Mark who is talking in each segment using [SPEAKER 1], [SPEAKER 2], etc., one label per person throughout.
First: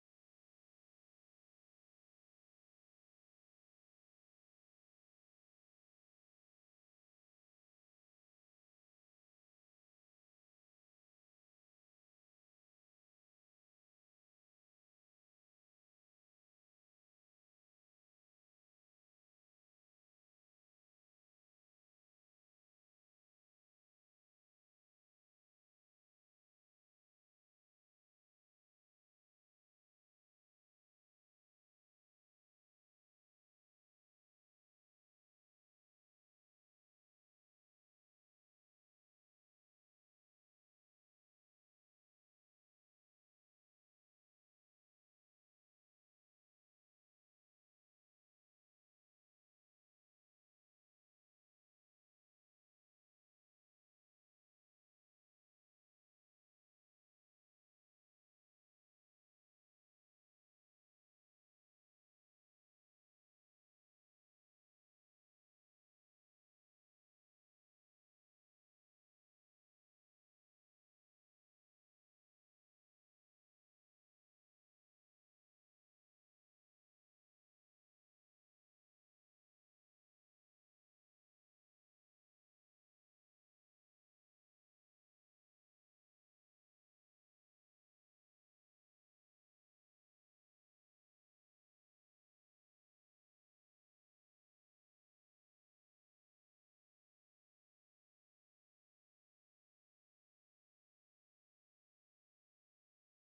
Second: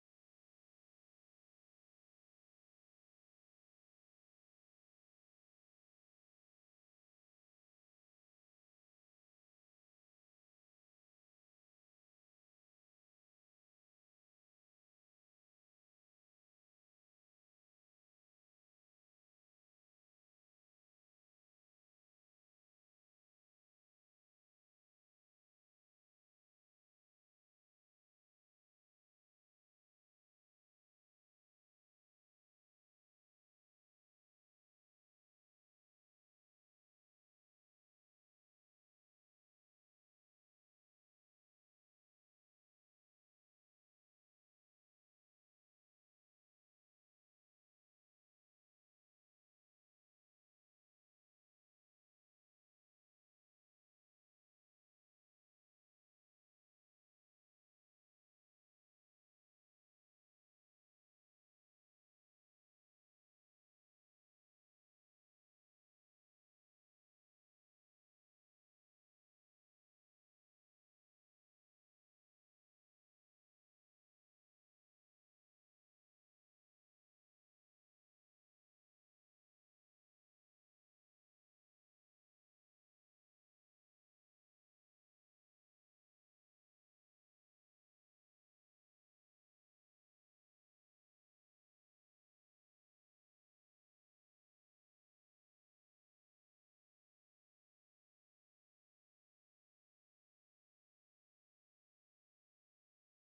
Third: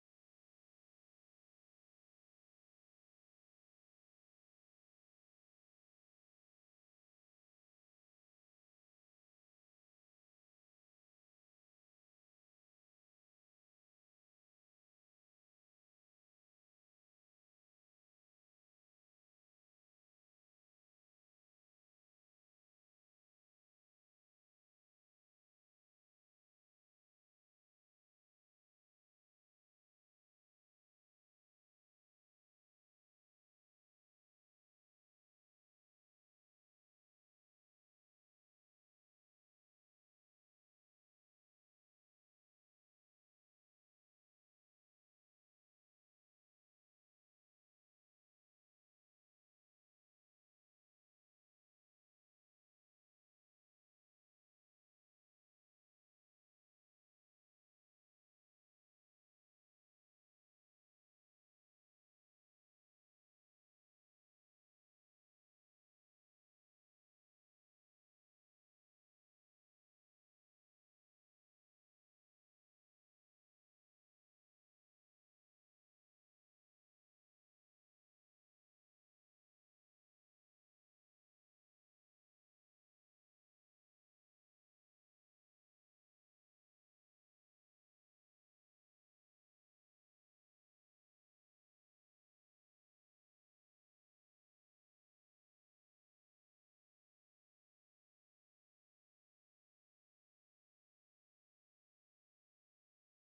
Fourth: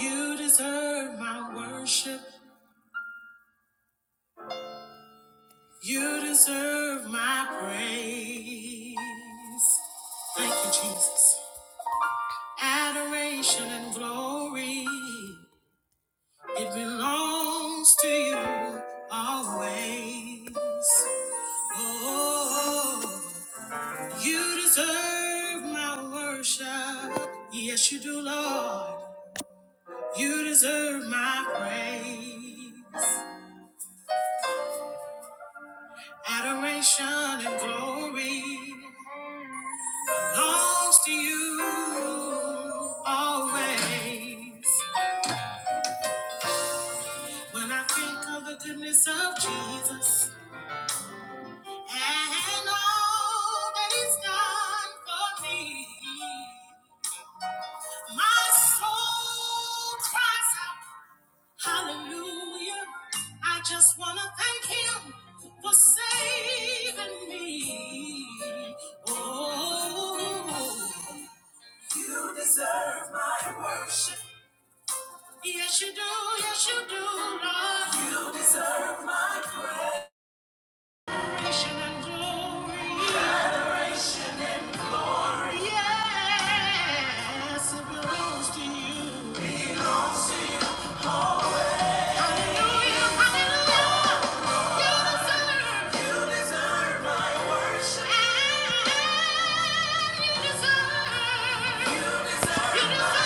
[SPEAKER 1] You deserve my worship. You deserve my praise. Thank you, Jesus. Adoration and glory, it belongs to you always. Oh, you deserve my worship. Yes, you do, Lord. You deserve my praise. Adoration and glory belongs to you always. When I think of the goodness of Jesus and all that He's done for me, my soul cries out, Hallelujah! I just wanna thank Him for saving me. Oh. You deserve my worship. Yes, you do. Yes, you do, Lord. You deserve adoration and glory. Yes, it belongs to you. Hallelujah, hallelujah. You deserve worship. you deserve- you deserve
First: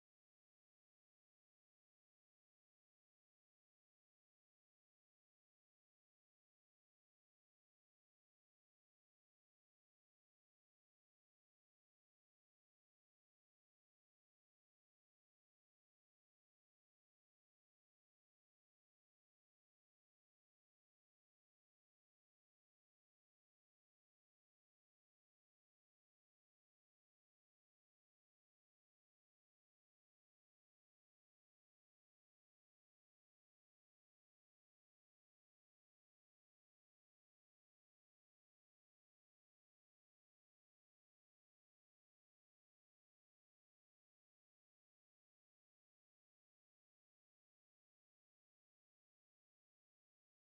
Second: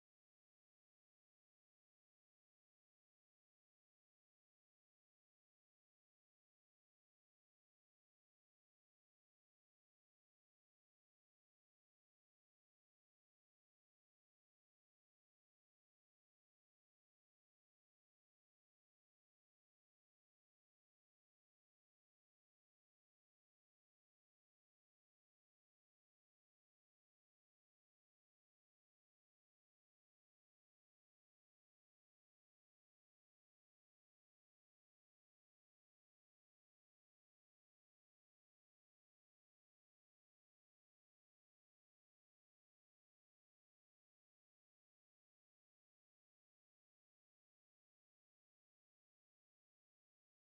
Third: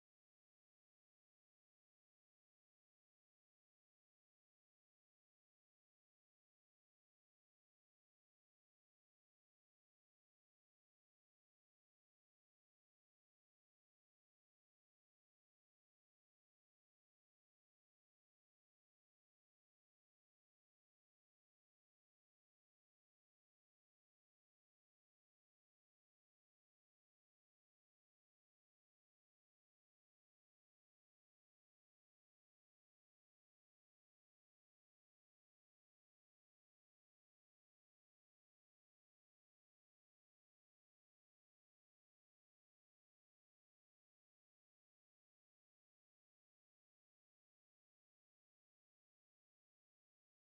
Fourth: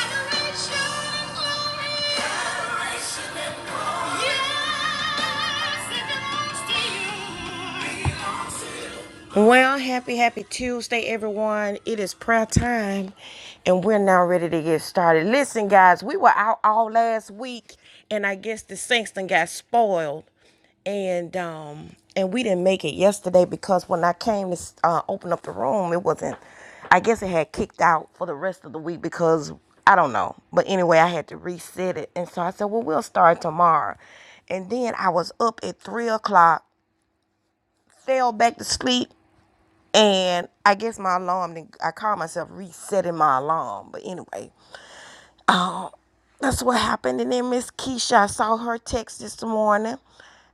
[SPEAKER 1] adoration and glory. Adoration and glory. Yes, it belongs to you. Belongs to you. Well, happy, happy Tuesday, everyone. It is prayer time, and we're now ready to get started. Listen, guys, we were out all last week, and I guess the Kingston got spoiled, and um, and we didn't make it yesterday because when I came to uh, open up the room, it wasn't. I guess it had kicked out for the rest of the week because I don't know. But anyway, I had to reset it, and so I said, well, we'll start tomorrow. And then I was up at three o'clock fell back to sleep and I guess my alarm, then I called myself resetting my alarm. But anyway, um, that's what happened. And then Miss Keisha, I saw her text this morning.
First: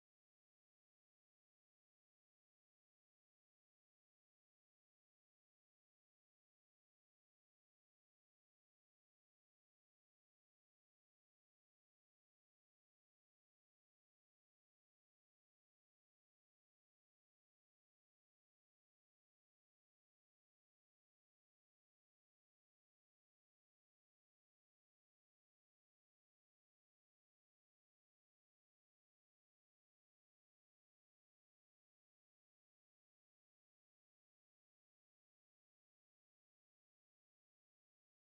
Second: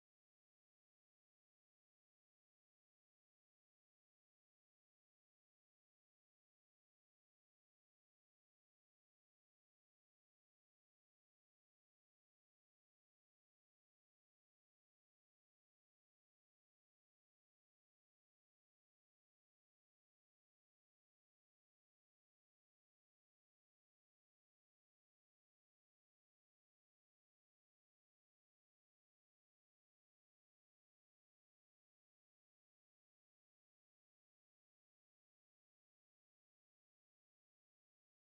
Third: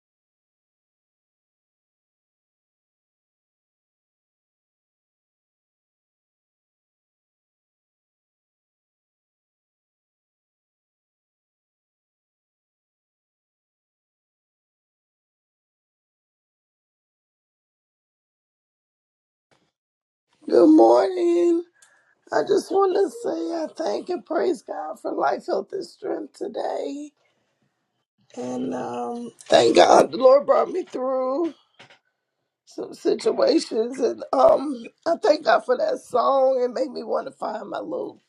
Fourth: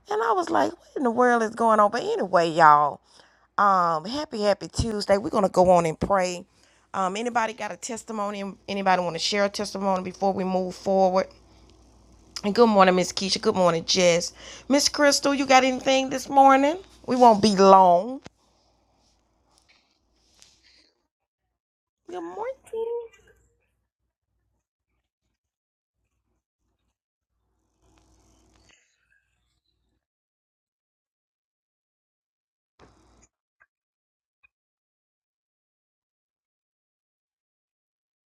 [SPEAKER 1] And I was like, what in the world is going on? But anyway, y'all, um, happy, happy Tuesday. We're going to go on and pray. Um, anybody got a testimony? Anybody want to share a testimony before we move forward? And good morning, Miss Keisha. Good morning, Jess. Miss Crystal, you got anything this morning? We won't be long.
[SPEAKER 2] Good morning.
[SPEAKER 1] Good
[SPEAKER 2] I just want
[SPEAKER 1] morning.
[SPEAKER 2] to say I thank and praise God for life, health, and strength today. And um, thank God the Lord brought me through some situations. And um, I thank God for that song. It made me want to find my little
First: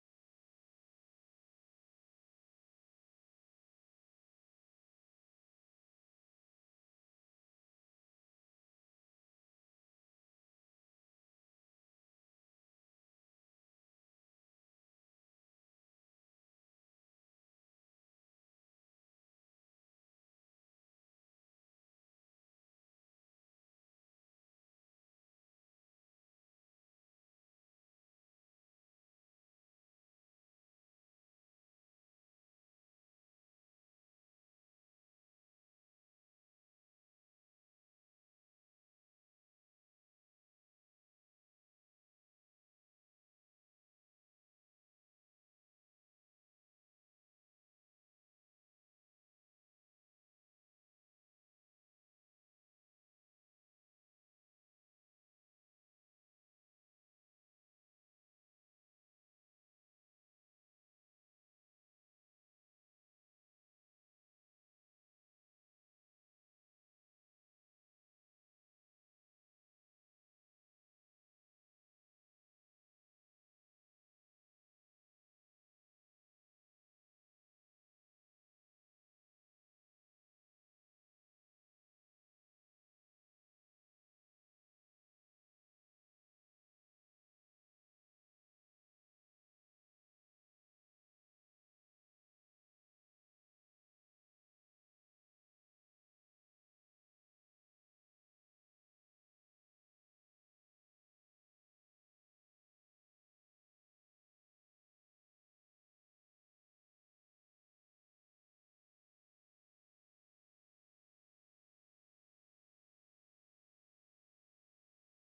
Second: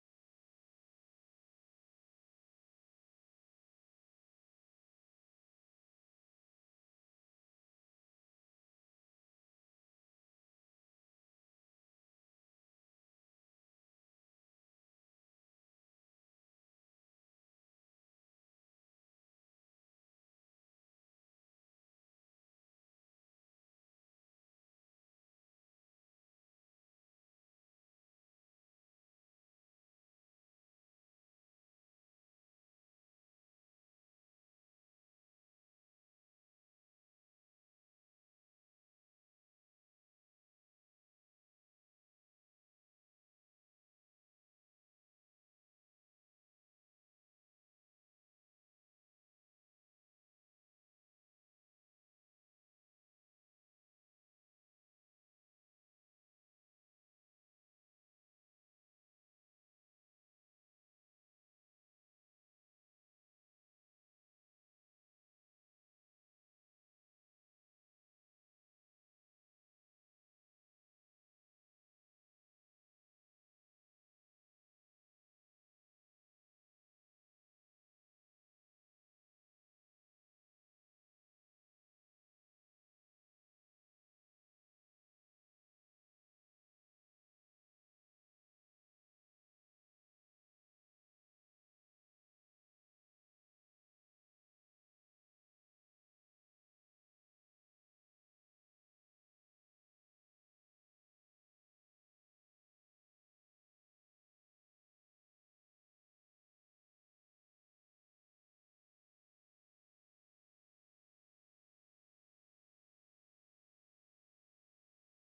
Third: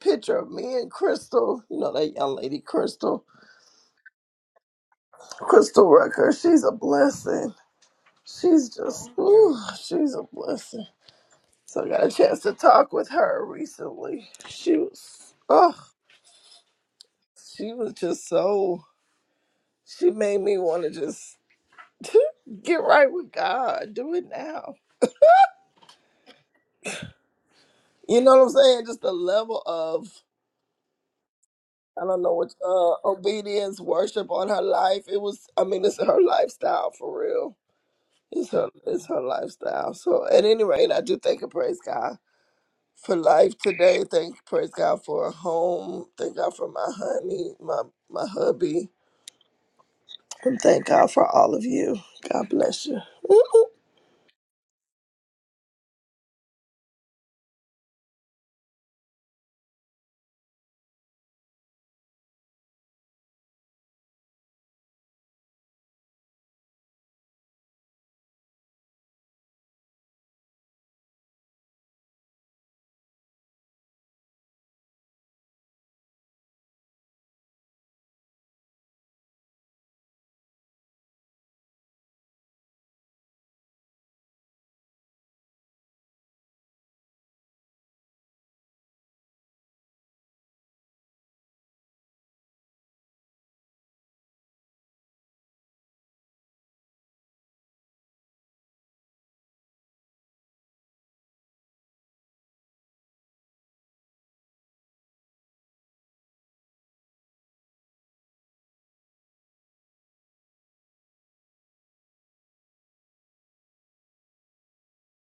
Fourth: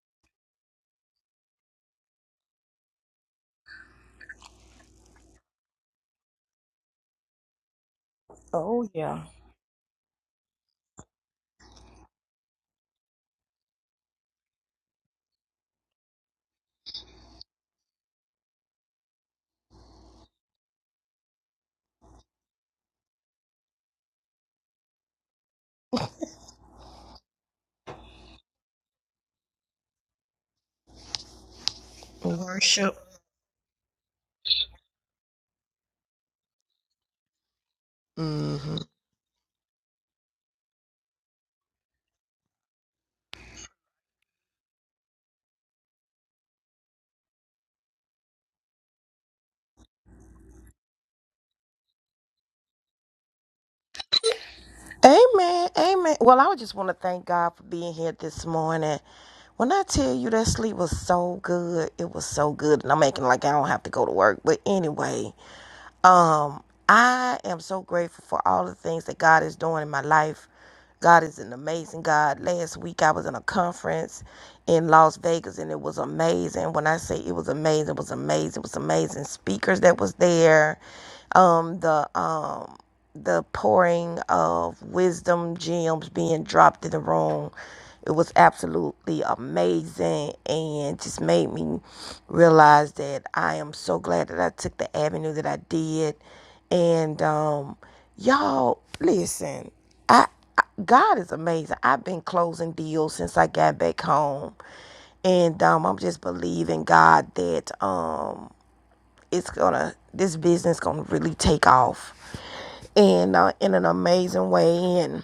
[SPEAKER 2] picture of me and Crystal. You know, that young lady, Crystal. Crystal Rucker. She's a blessing. She's
[SPEAKER 1] Oh
[SPEAKER 2] just,
[SPEAKER 1] yeah.
[SPEAKER 2] ooh, she's a blessing. So I got a chance to talk with her recently. She was, oh. She was just so, she made me want to just get right with God. Do it now. You know what I'm saying? Just the level of, I don't know what, uh,
[SPEAKER 1] Worship.
[SPEAKER 2] obedience, worship on her life. It was, I mean, it's her lifestyle for real. It's her,
[SPEAKER 1] hmm
[SPEAKER 2] it's her lifestyle. So at any rate, I do thank and praise God for life today. Thank, praise God for a home. Thank God for my honey, my, my hubby. And thank God for all of you. God bless you.
[SPEAKER 1] Amen. Amen. Well, I would just want to thank God for being here this morning. When I tell you that sleep was so good, it was so good. And I'm making like I don't have to go to work. But anyway, um, I am so grateful for all the things that God is doing in my life. God is an amazing God. Last week I was in a conference in Las Vegas and it was amazing. When I say it was amazing, it was amazing. It was amazing speakers that was there. Um, the um the pouring of wisdom gems being dropped in the room. It was absolutely amazing and just made me realize that I am so glad that I took the avenue that I did. And um, y'all, listen, I, I God is amazing. I've been closing deals since I got back home and um, I'm just believing God that um, it's gonna this business gonna really take off and uh, in an amazing way. And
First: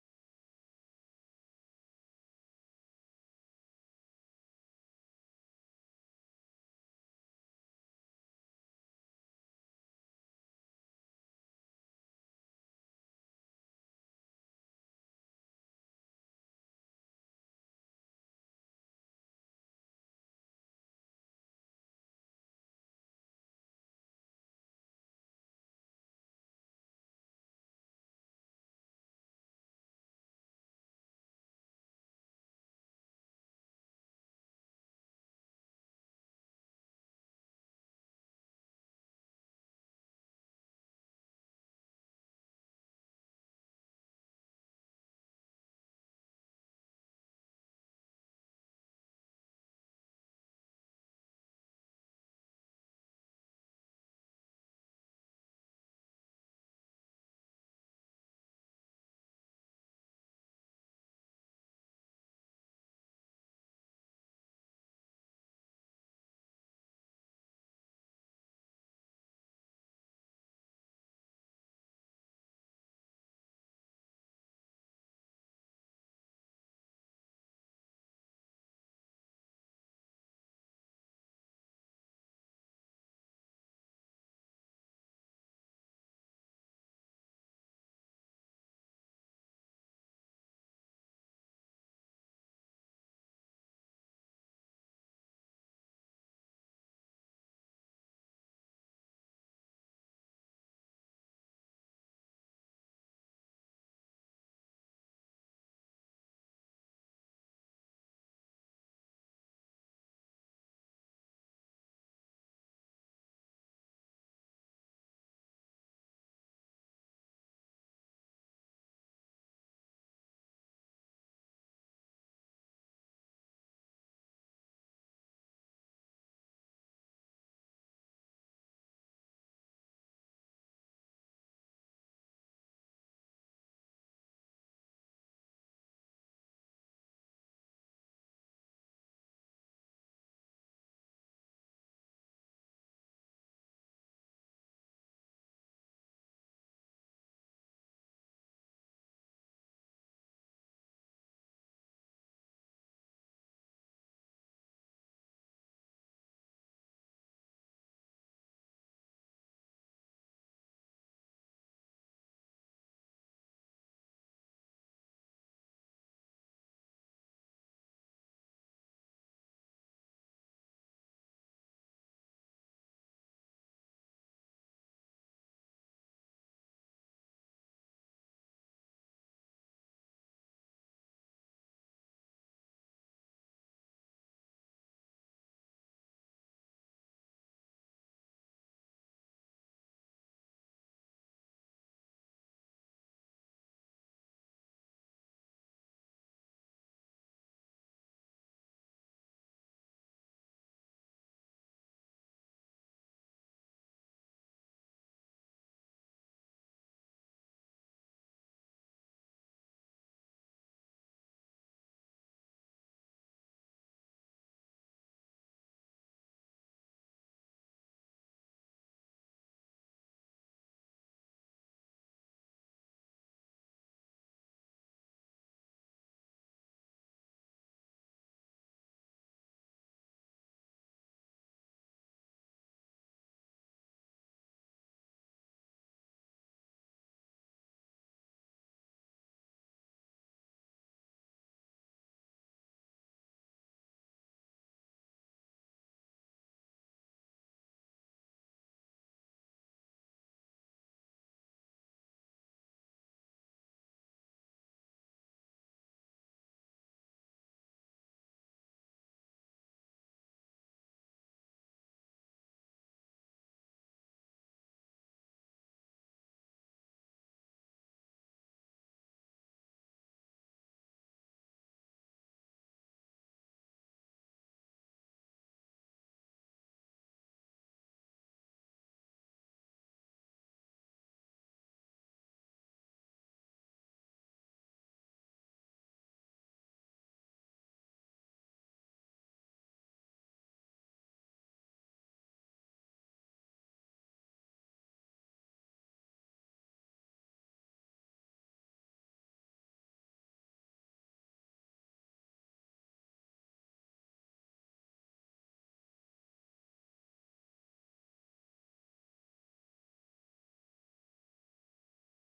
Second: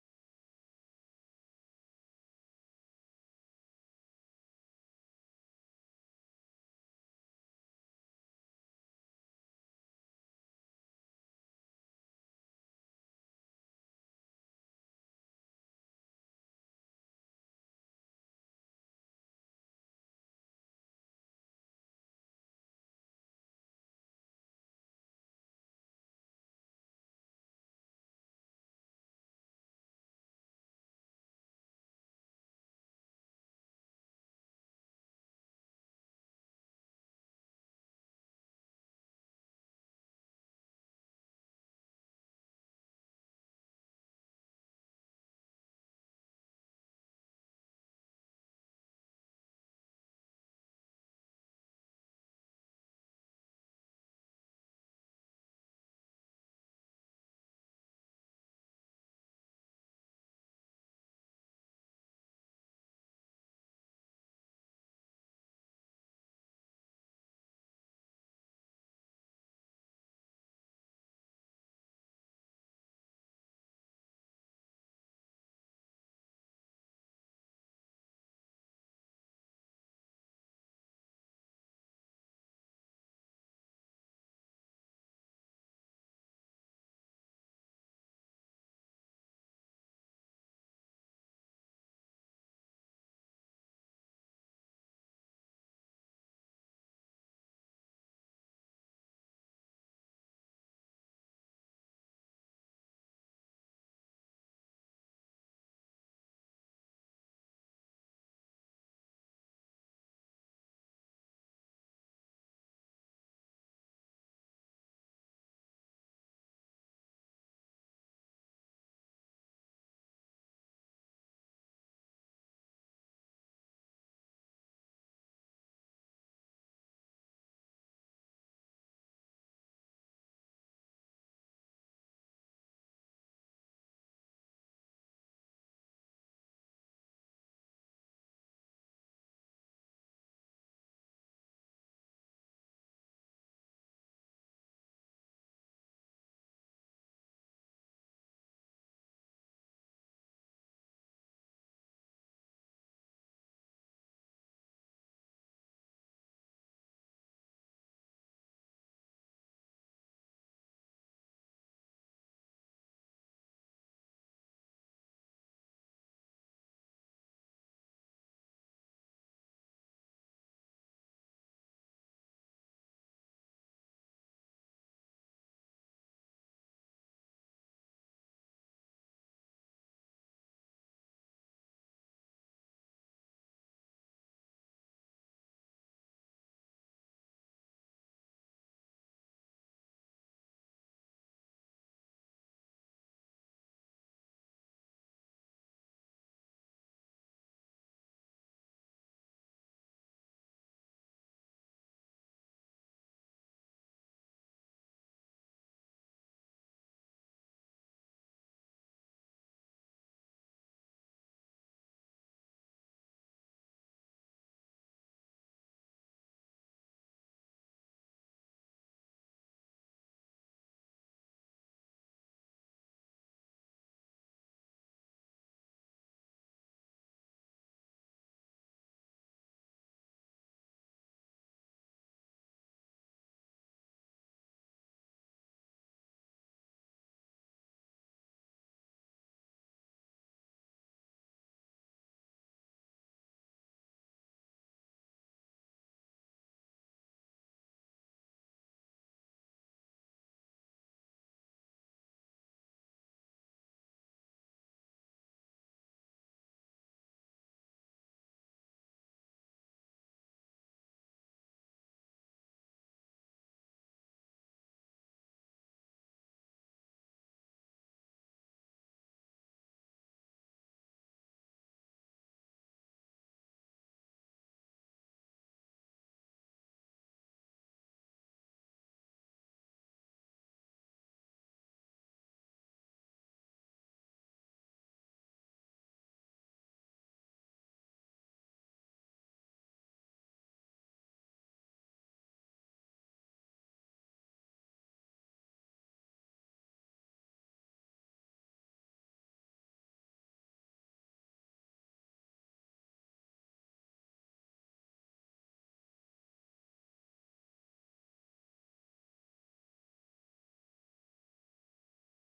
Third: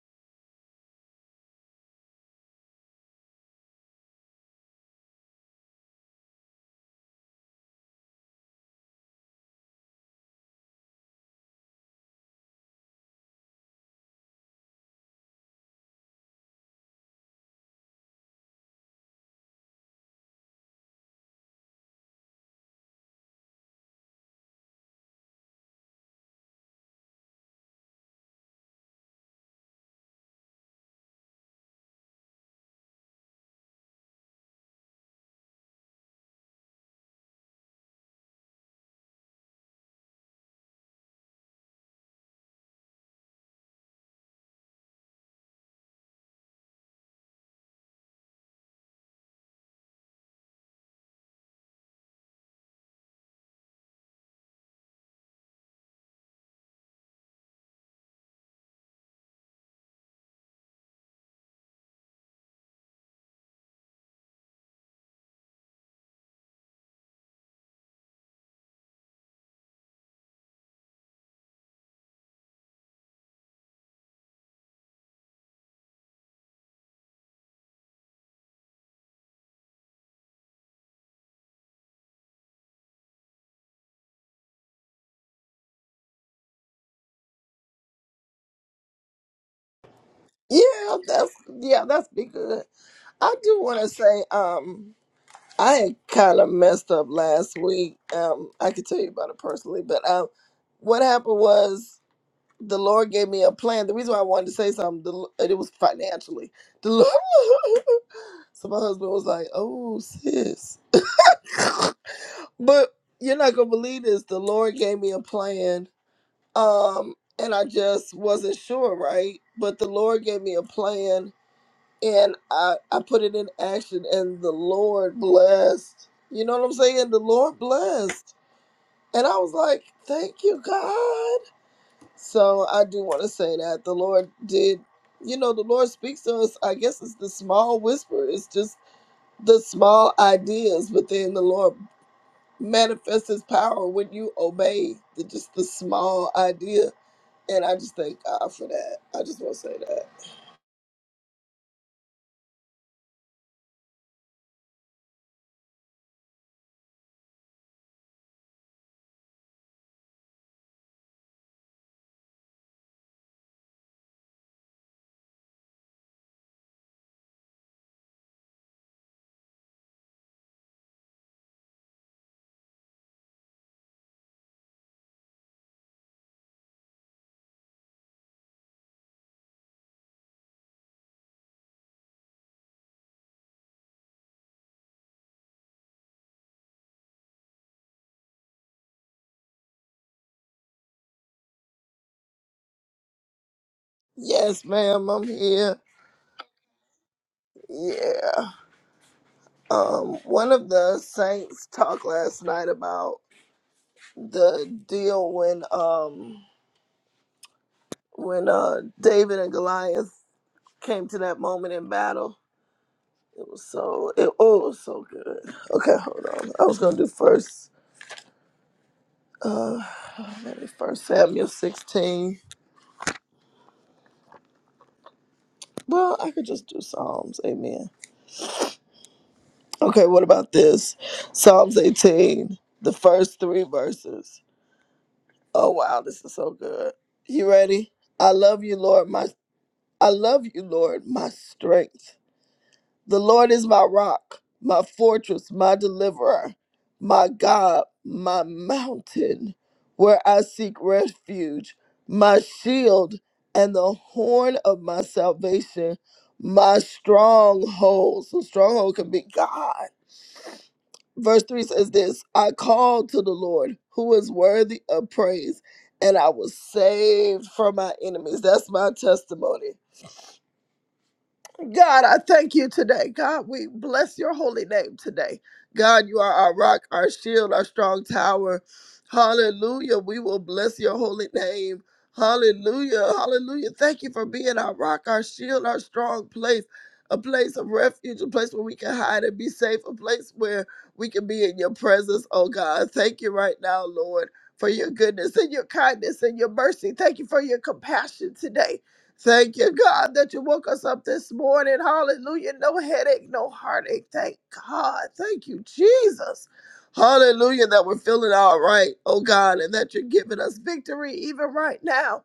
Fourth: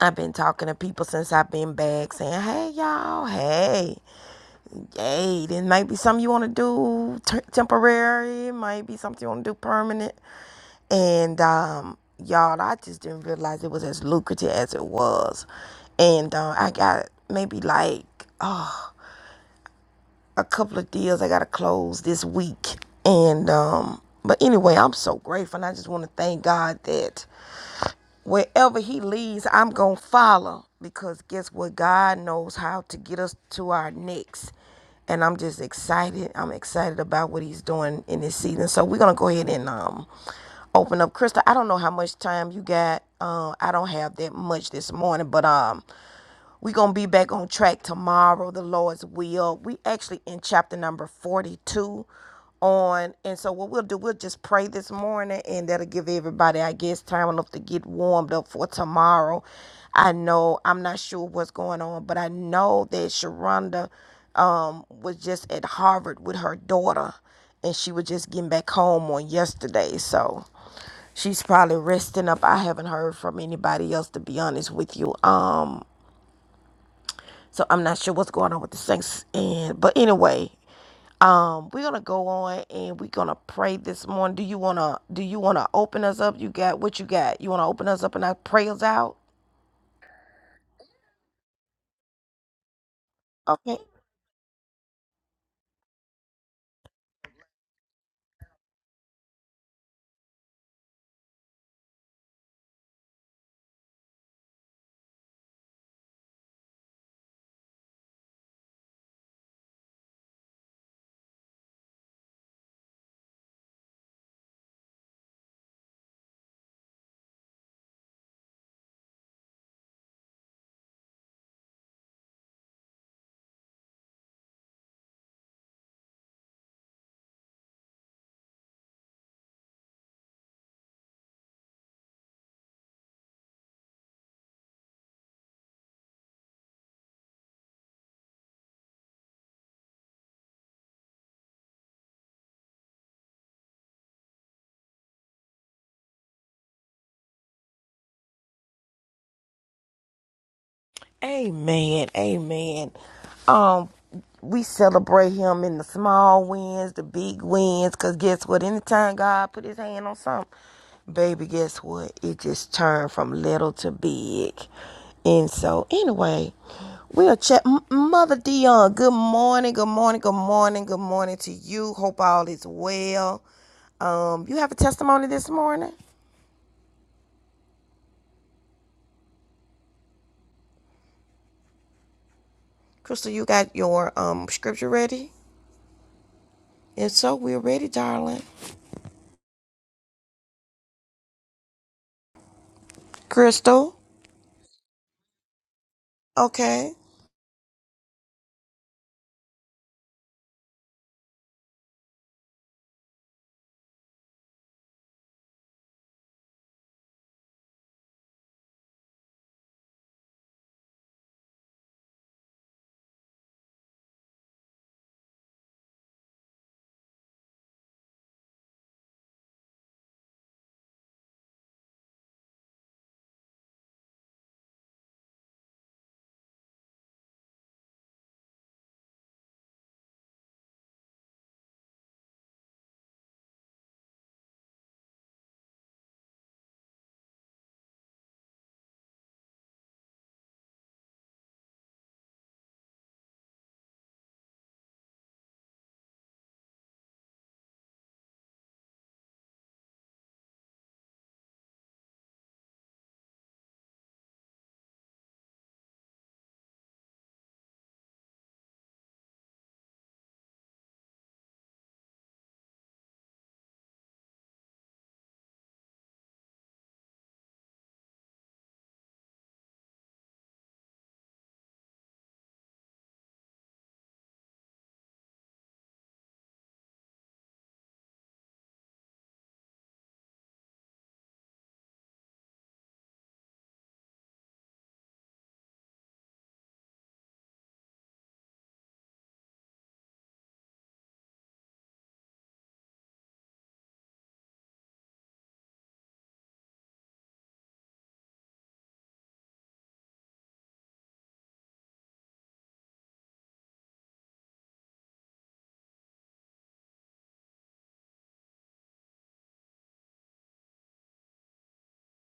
[SPEAKER 1] I've been talking to people since I've been back, saying, "Hey, y'all, hey, hey, this might be something you want to do t- temporary. It might be something you want to do permanent." And um, y'all, I just didn't realize it was as lucrative as it was. And uh, I got maybe like uh, a couple of deals I got to close this week. And um, but anyway, I'm so grateful. And I just want to thank God that wherever he leads, I'm going to follow because guess what? God knows how to get us to our next. And I'm just excited. I'm excited about what he's doing in this season. So we're going to go ahead and um open up Krista. I don't know how much time you got. Uh, I don't have that much this morning, but um we're going to be back on track tomorrow, the Lord's will. We actually in chapter number 42 on. And so what we'll do, we'll just pray this morning and that'll give everybody, I guess, time enough to get warmed up for tomorrow. I know, I'm not sure what's going on, but I know that Sharonda um, was just at Harvard with her daughter and she was just getting back home on yesterday. So she's probably resting up. I haven't heard from anybody else to be honest with you. Um, so I'm not sure what's going on with the Saints. And but anyway, um, we're gonna go on and we're gonna pray this morning. Do you wanna do you wanna open us up? You got what you got? You wanna open us up and our prayers out?
[SPEAKER 2] Yeah, that's yeah, that's be good. I do
[SPEAKER 1] Okay.
[SPEAKER 2] want to say, um, I had kind of messed up last week. Um, I could tell you about it personally, but um, what happened was the Lord gave me a plan. The reason why I wanted to say something, the, L- it was financially. The Lord, so my husband was like, "Oh, sis," but you're not gonna believe this. The Lord gave me a plan, um, and I just wasn't sure, right? But the Lord gave me a plan and I, I put it in action and the Lord blessed. You know what I'm saying? The Lord blessed. And I was like, thank you, God. So I do want to say that the Lord did, you know, the Lord speaks to us. I guess it's the small whisper, it's just the small ideas, but then the Lord manifests his power when you obey the, just the small idea. And I just thank God for that. I just want to say that.
[SPEAKER 1] Amen. Amen. Um, we celebrate him in the small wins, the big wins, because guess what? Anytime God put his hand on something, baby, guess what? It just turned from little to big. And so, anyway, we'll check. M- Mother Dion, good morning, good morning, good morning, good morning to you. Hope all is well. Um, you have a testimony this morning? Crystal, you got your um scripture ready? If so, we're ready, darling. Crystal.
[SPEAKER 2] Yes, ma'am, I'm here.
[SPEAKER 1] Okay.
[SPEAKER 2] Yeah. Um, one of the saints talked last night about the deal when um when uh David and Goliath came to that moment in battle. It was so it, oh it was so good. Okay, hold on. I was gonna do first uh maybe first Samuel sixteen. Well, I could just do Psalms, amen. Okay, what about this? Psalms eighteen, the first three verses. Oh wow, this is so good. You ready? I love you, Lord, my I love you, Lord, my strength. The Lord is my rock, my fortress, my deliverer, my God, my mountain, where I seek refuge, my shield, and the horn of my salvation, my stronghold. So, stronghold can be God. Verse 3 says this I called to the Lord, who is worthy of praise, and I was saved from my enemies. That's my testimony. God, I thank you today. God, we bless your holy name today. God, you are our rock, our shield, our strong tower. Hallelujah. We will bless your holy name. Hallelujah. Hallelujah. Thank you for being our rock, our shield, our strong place, a place of refuge, a place where we can hide and be safe, a place where we can be in your presence. Oh God, thank you right now, Lord, for your goodness and your kindness and your mercy. Thank you for your compassion today. Thank you, God, that you woke us up this morning. Hallelujah. No headache, no heartache. Thank God. Thank you, Jesus. Hallelujah, that we're feeling all right, oh God, and that you're giving us victory even right now.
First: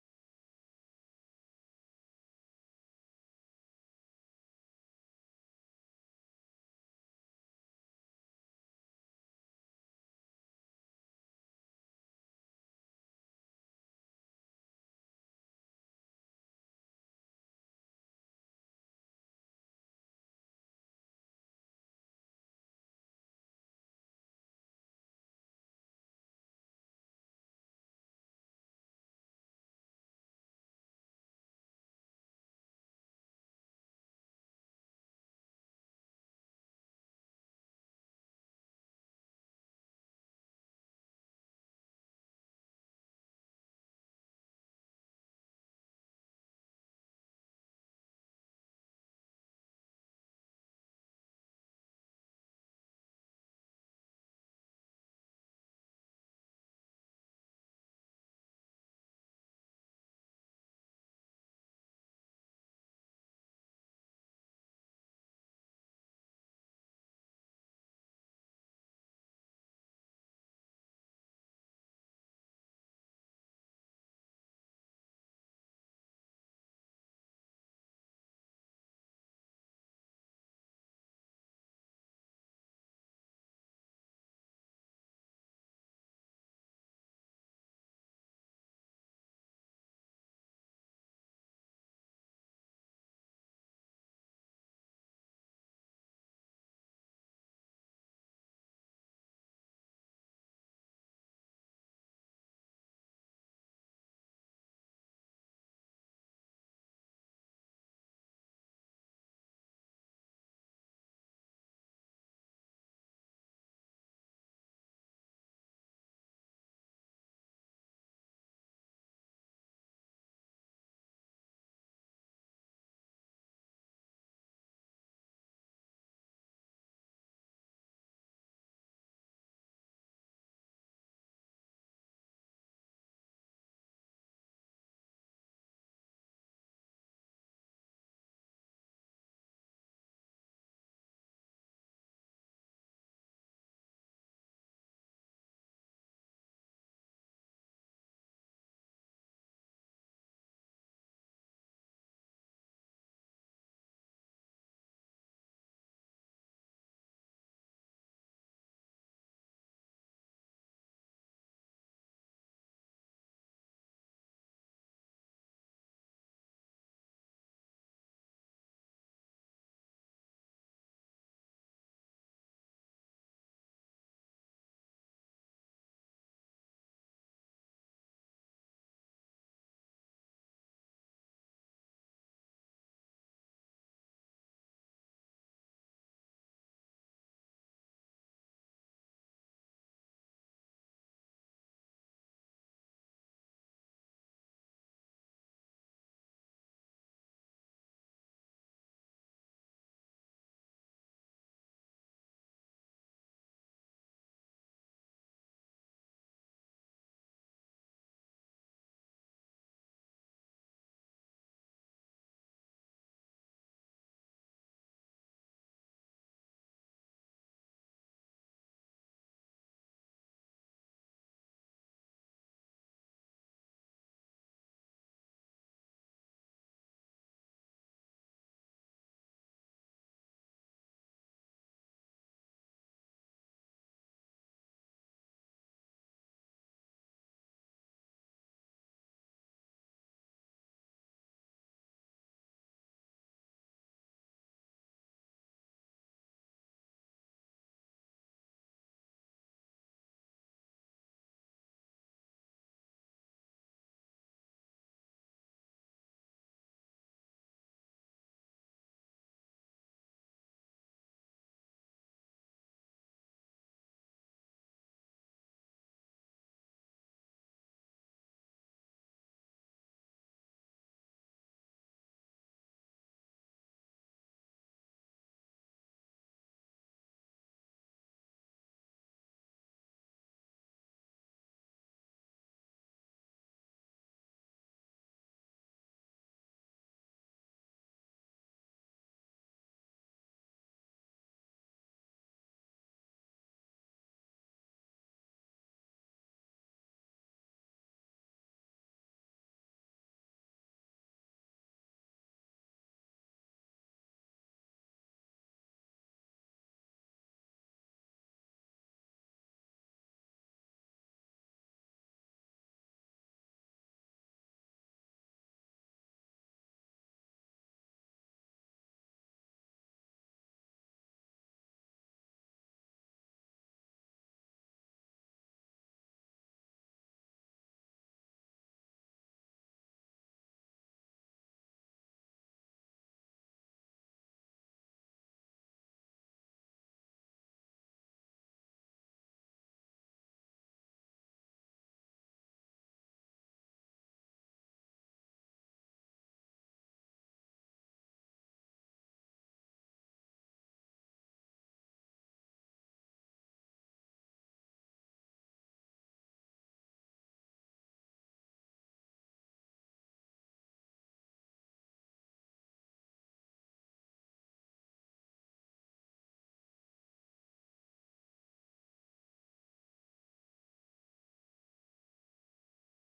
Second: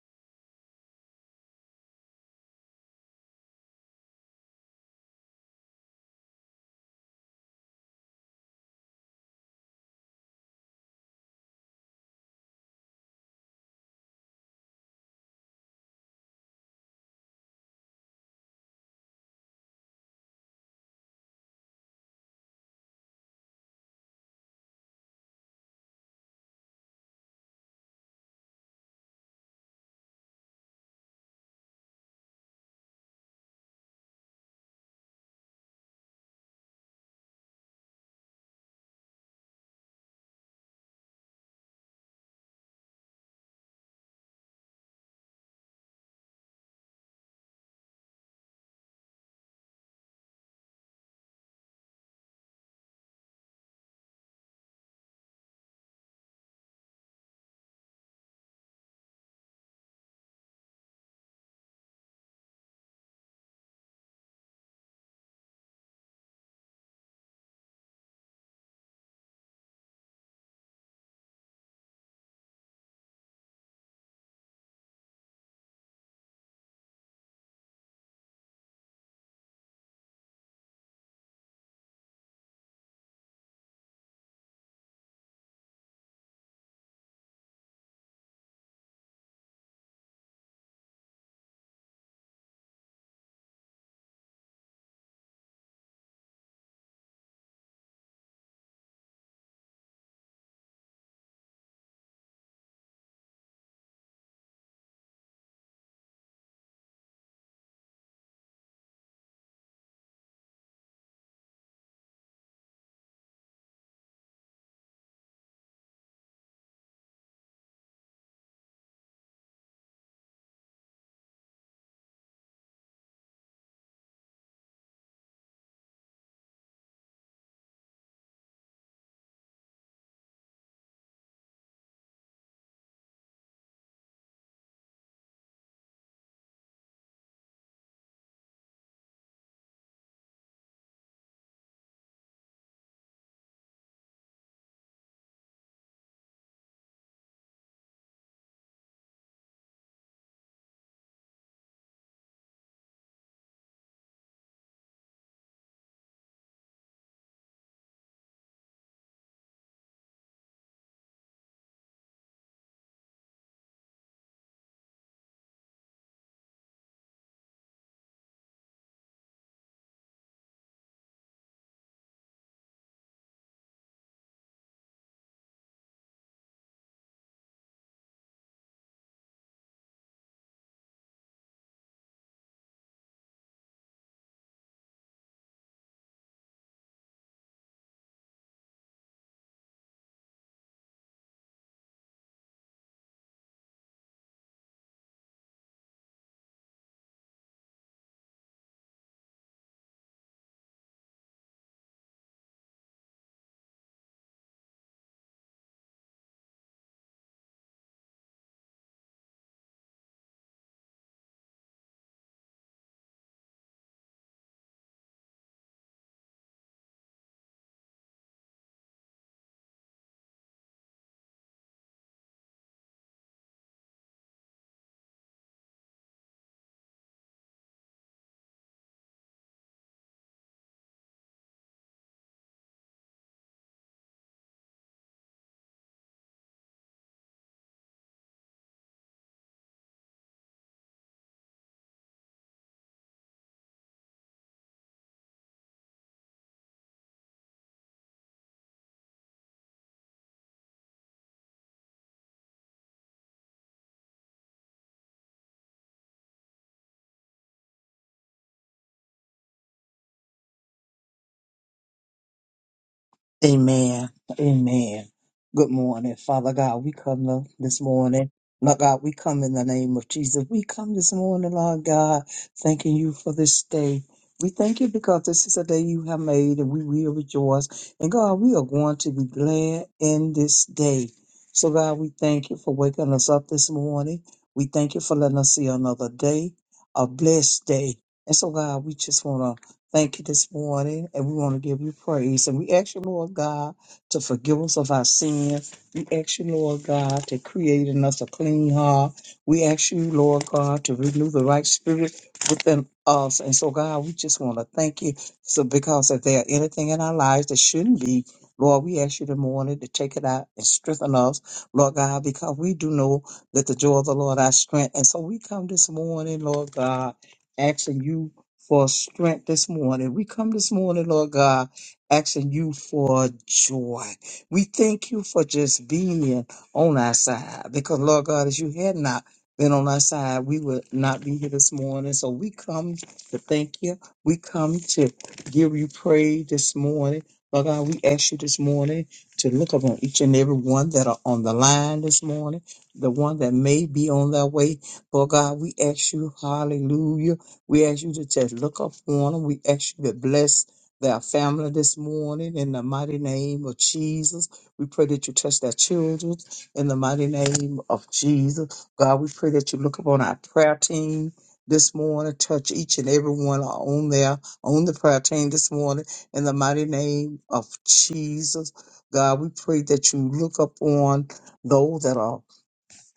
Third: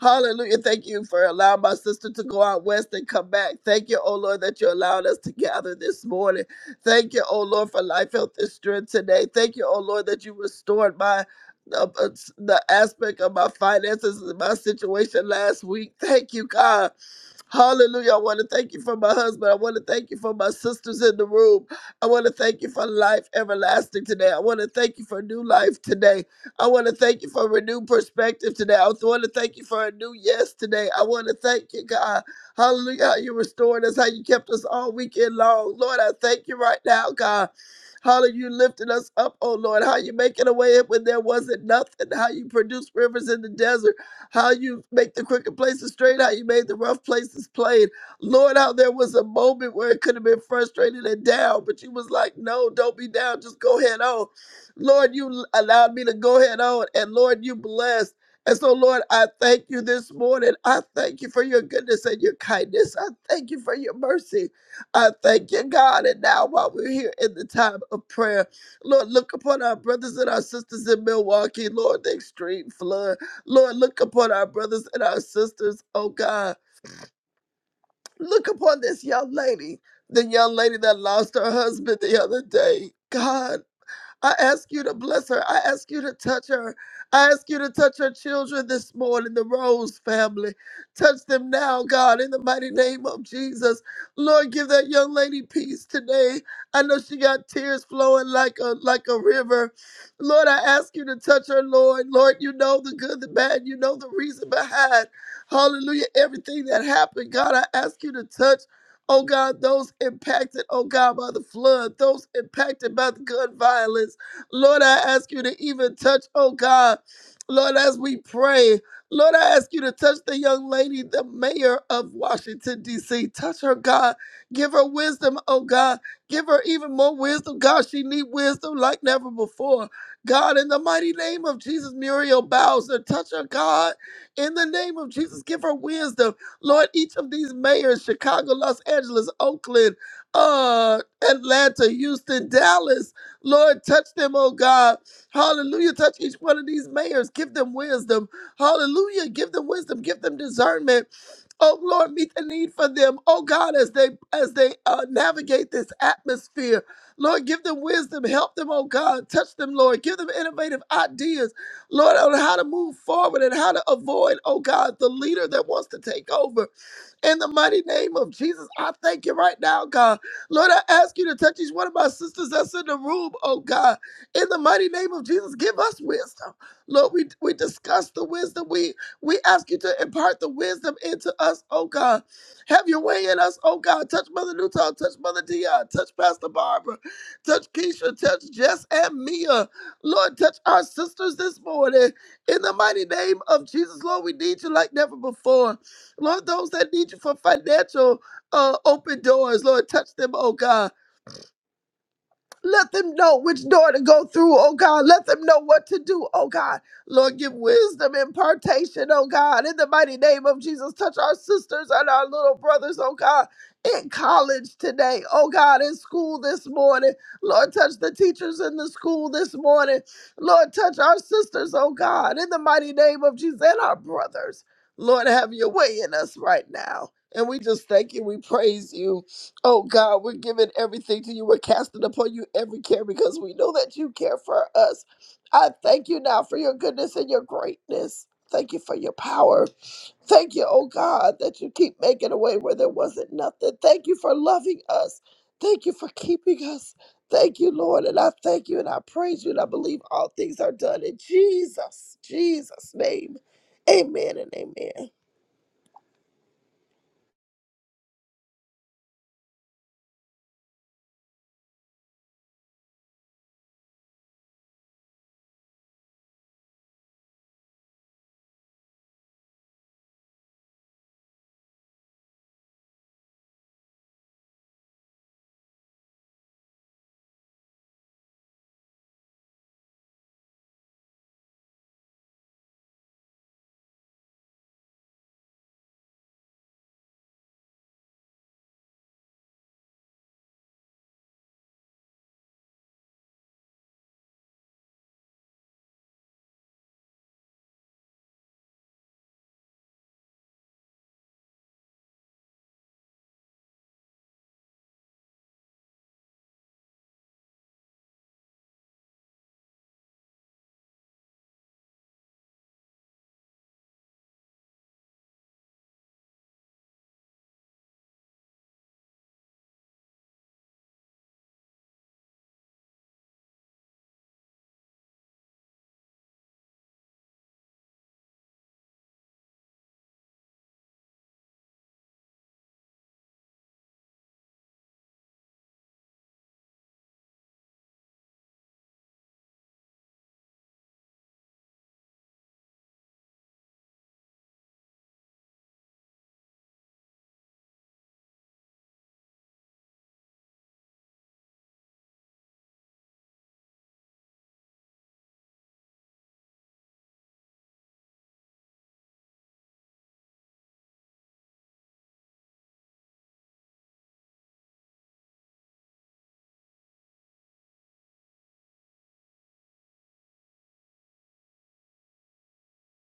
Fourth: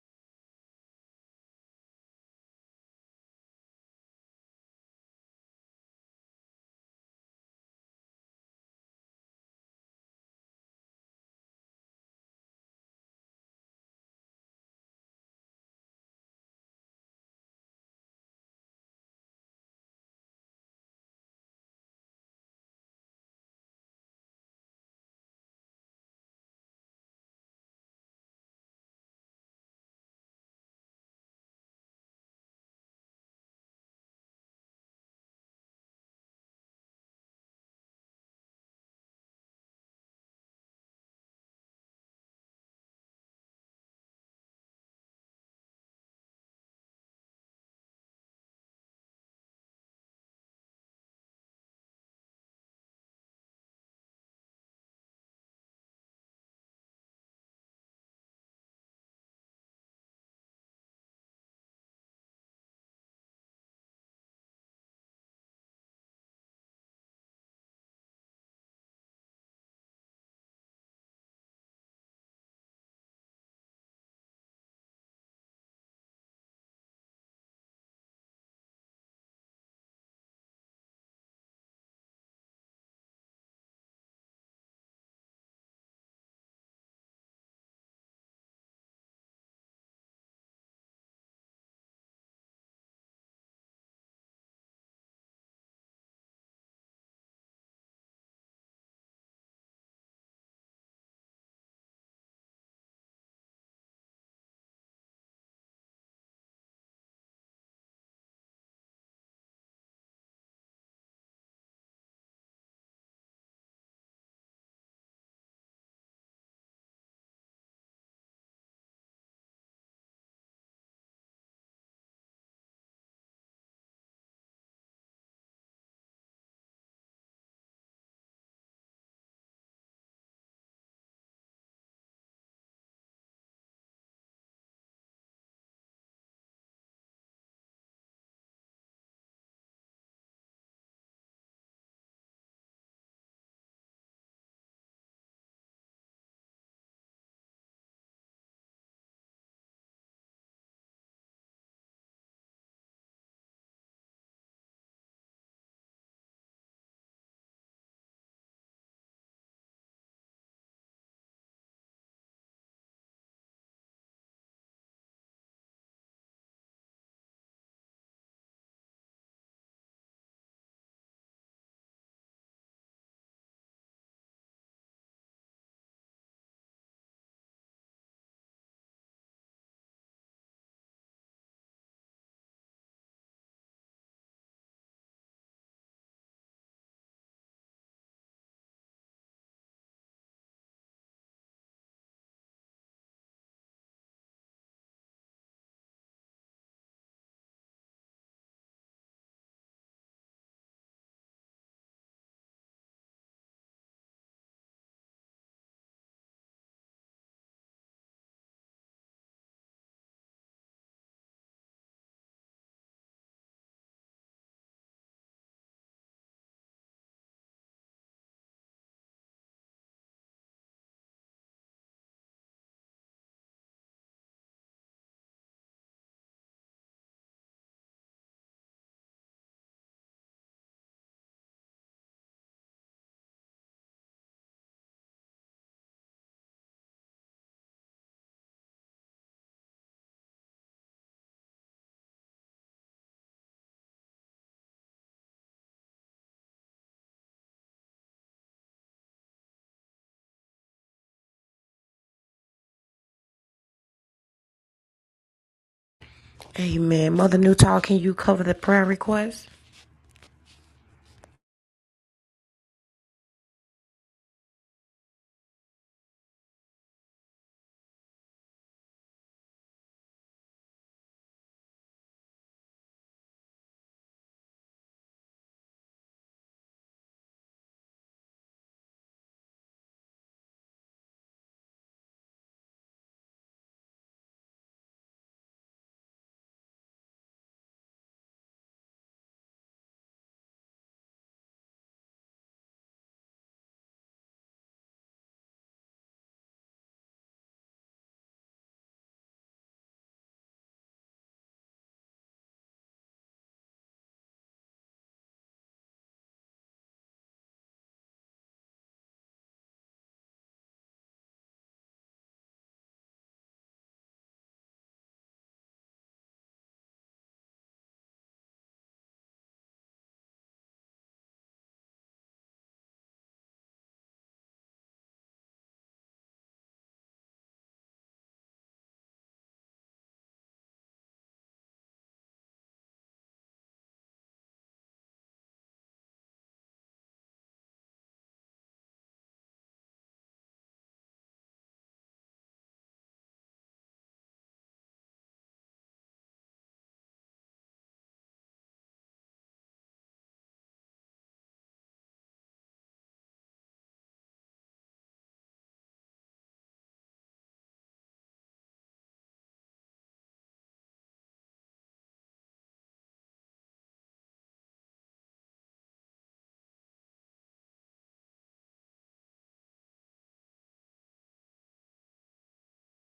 [SPEAKER 2] Hallelujah. Thank you for allowing my sister to go out west and come back. Thank you, oh Lord, that you allowed us to gather this morning. Thank you, oh Lord, for life, health, and strength today. Thank you, oh Lord, that you restored my the, the aspect of my finances and my situation last week. Thank you, God Hallelujah. I want to thank you for my husband. I want to thank you for my sisters in the room. I want to thank you for life everlasting today. I want to thank you for new life today. I want to thank you for renewed perspective today. I want to thank you for a new yes today. I want to thank you, God. Hallelujah. How you restored us, how you kept us all weekend long. Lord, I thank you right now, God. Hallelujah. You lifted us up, oh Lord. How you making a way when there wasn't nothing. How you produced rivers in the desert how you make the crooked places straight, how you made the rough places plain. Lord, how there was a moment where it could have been frustrated and down, but you was like, no, don't be down, just go ahead on. Lord, you allowed me to go ahead on, and Lord, you blessed. And so, Lord, I thank you this morning. I thank you for your goodness and your kindness. I thank you for your mercy. I thank you, God. And now, while we're here in the time of prayer, Lord, look upon our brothers and our sisters in Milwaukee, Lord, the extreme flood. Lord, look upon our brothers and our sisters, oh God. Look upon this young lady, the young lady that lost her husband the other day. God, I ask you to bless her. I ask you to touch her. I ask you to touch her children this morning, the Rose family. Touch them now, God, in the mighty name of Jesus. Lord, give that young lady peace today. I know she got tears flowing like a like a river. Lord, I ask you to touch her, Lord. Lord, you know the good, the bad, you know the reason behind. Hallelujah. Everything that happened, God, I ask you to touch. Oh God, those impacted, oh God, by the flood, those impacted by the gun violence. Lord, I ask you to even touch, oh God, Lord, as we pray. Lord, I ask you to touch the young lady, the mayor of Washington, D.C. Touch her, God. Give her wisdom, oh God. Give her even more wisdom. God, she need wisdom like never before. God, in the mighty name of Jesus, Muriel Bowser, touch her, God. In the name of Jesus, give her wisdom. Lord, each of these mayors, Chicago, Los Angeles, Oakland, uh, Atlanta, Houston, Dallas, Lord, touch them, oh God. Hallelujah. Touch each one of these mayors. Give them wisdom. Hallelujah. Give them wisdom. Give them discernment. Oh Lord, meet the need for them. Oh God, as they as they uh, navigate this atmosphere, Lord, give them wisdom. Help them, oh God. Touch them, Lord. Give them innovative ideas. Lord, on how to move forward and how to avoid, oh God, the leader that wants to take over. In the mighty name of Jesus, I thank you right now, God. Lord, I ask you to touch each one of my sisters that's in the room, oh God. In the mighty name of Jesus, give us wisdom. Lord, we, we discuss the wisdom. We we ask you to impart the wisdom into us, oh God. Have your way in us, oh God. Touch Mother Newton, touch Mother Dion, touch Pastor Barbara, touch Keisha, touch Jess and Mia. Lord, touch our sisters this morning. In the mighty name of Jesus, Lord, we need you like never before. Lord, those that need you for financial uh, open doors, Lord, touch them, oh God. Let them know which door to go through, oh God. Let them know what to do, oh God. Lord, give wisdom, impartation, oh God. In the mighty name of Jesus, touch our sisters and our little brothers, oh God, in college today, oh God, in school this morning. Lord, touch the teachers in the school this morning. Lord, touch our sisters, oh God, in the mighty name of Jesus and our brothers. Lord, have your way in us right now. And we just thank you. We praise you. Oh God, we're giving everything to you. We're casting upon you every care because we know that you care for us. I thank you now for your goodness and your greatness. Thank you for your power. Thank you, oh God, that you keep making a way where there wasn't nothing. Thank you for loving us. Thank you for keeping us. Thank you, Lord. And I thank you and I praise you and I believe all things are done in Jesus, Jesus' name. Amen and amen.
[SPEAKER 1] Amen. Mother Newtall, can you cover the prayer request?
[SPEAKER 3] Amen. Amen. Good morning, Father God. We come lo- this morning. Lord God, we come in the name of Jesus. We come this morning, Lord God, thanking you for this day. We thank you because this is a day you have made and we will rejoice. And God, we are going to be glad in this day. So, God, we thank you for waking us up this morning. We thank you for letting us see another day, a blessed day. And so, God, we just want to thank you this morning, and we want to give you praise. And we ask you, Lord God, to forgive us of our sins. We ask you, Lord God, to create in us a clean heart. We ask you, Lord God, to renew the right spirit within us. And so, God, we just want to thank you. So, because if there anything in our lives that shouldn't be, Lord, we ask you this morning to take it out and strengthen us, Lord God, because we do know that the joy of the Lord our strength. And so we come this morning, Lord God, asking you for strength this morning. We come this morning, Lord God, asking you for joy. We thank you for just being on our side because, Lord God, as you had not been on our side, we would not be here this morning. So we come to thank you. We come to give you praise this morning. Lord God, we ask you this morning to look upon each and every one that are on the line this morning, the one that may be on their way. Lord God, we ask you, hallelujah we ask you to just look up on them. We ask you to bless their family this morning in the mighty name of Jesus. We pray that you touch their children in the mighty name of Jesus. God, we pray that you look upon our prayer team this morning, touch each and every one on there, on the prayer team this morning in the mighty name of Jesus. God, we pray that you look upon those that are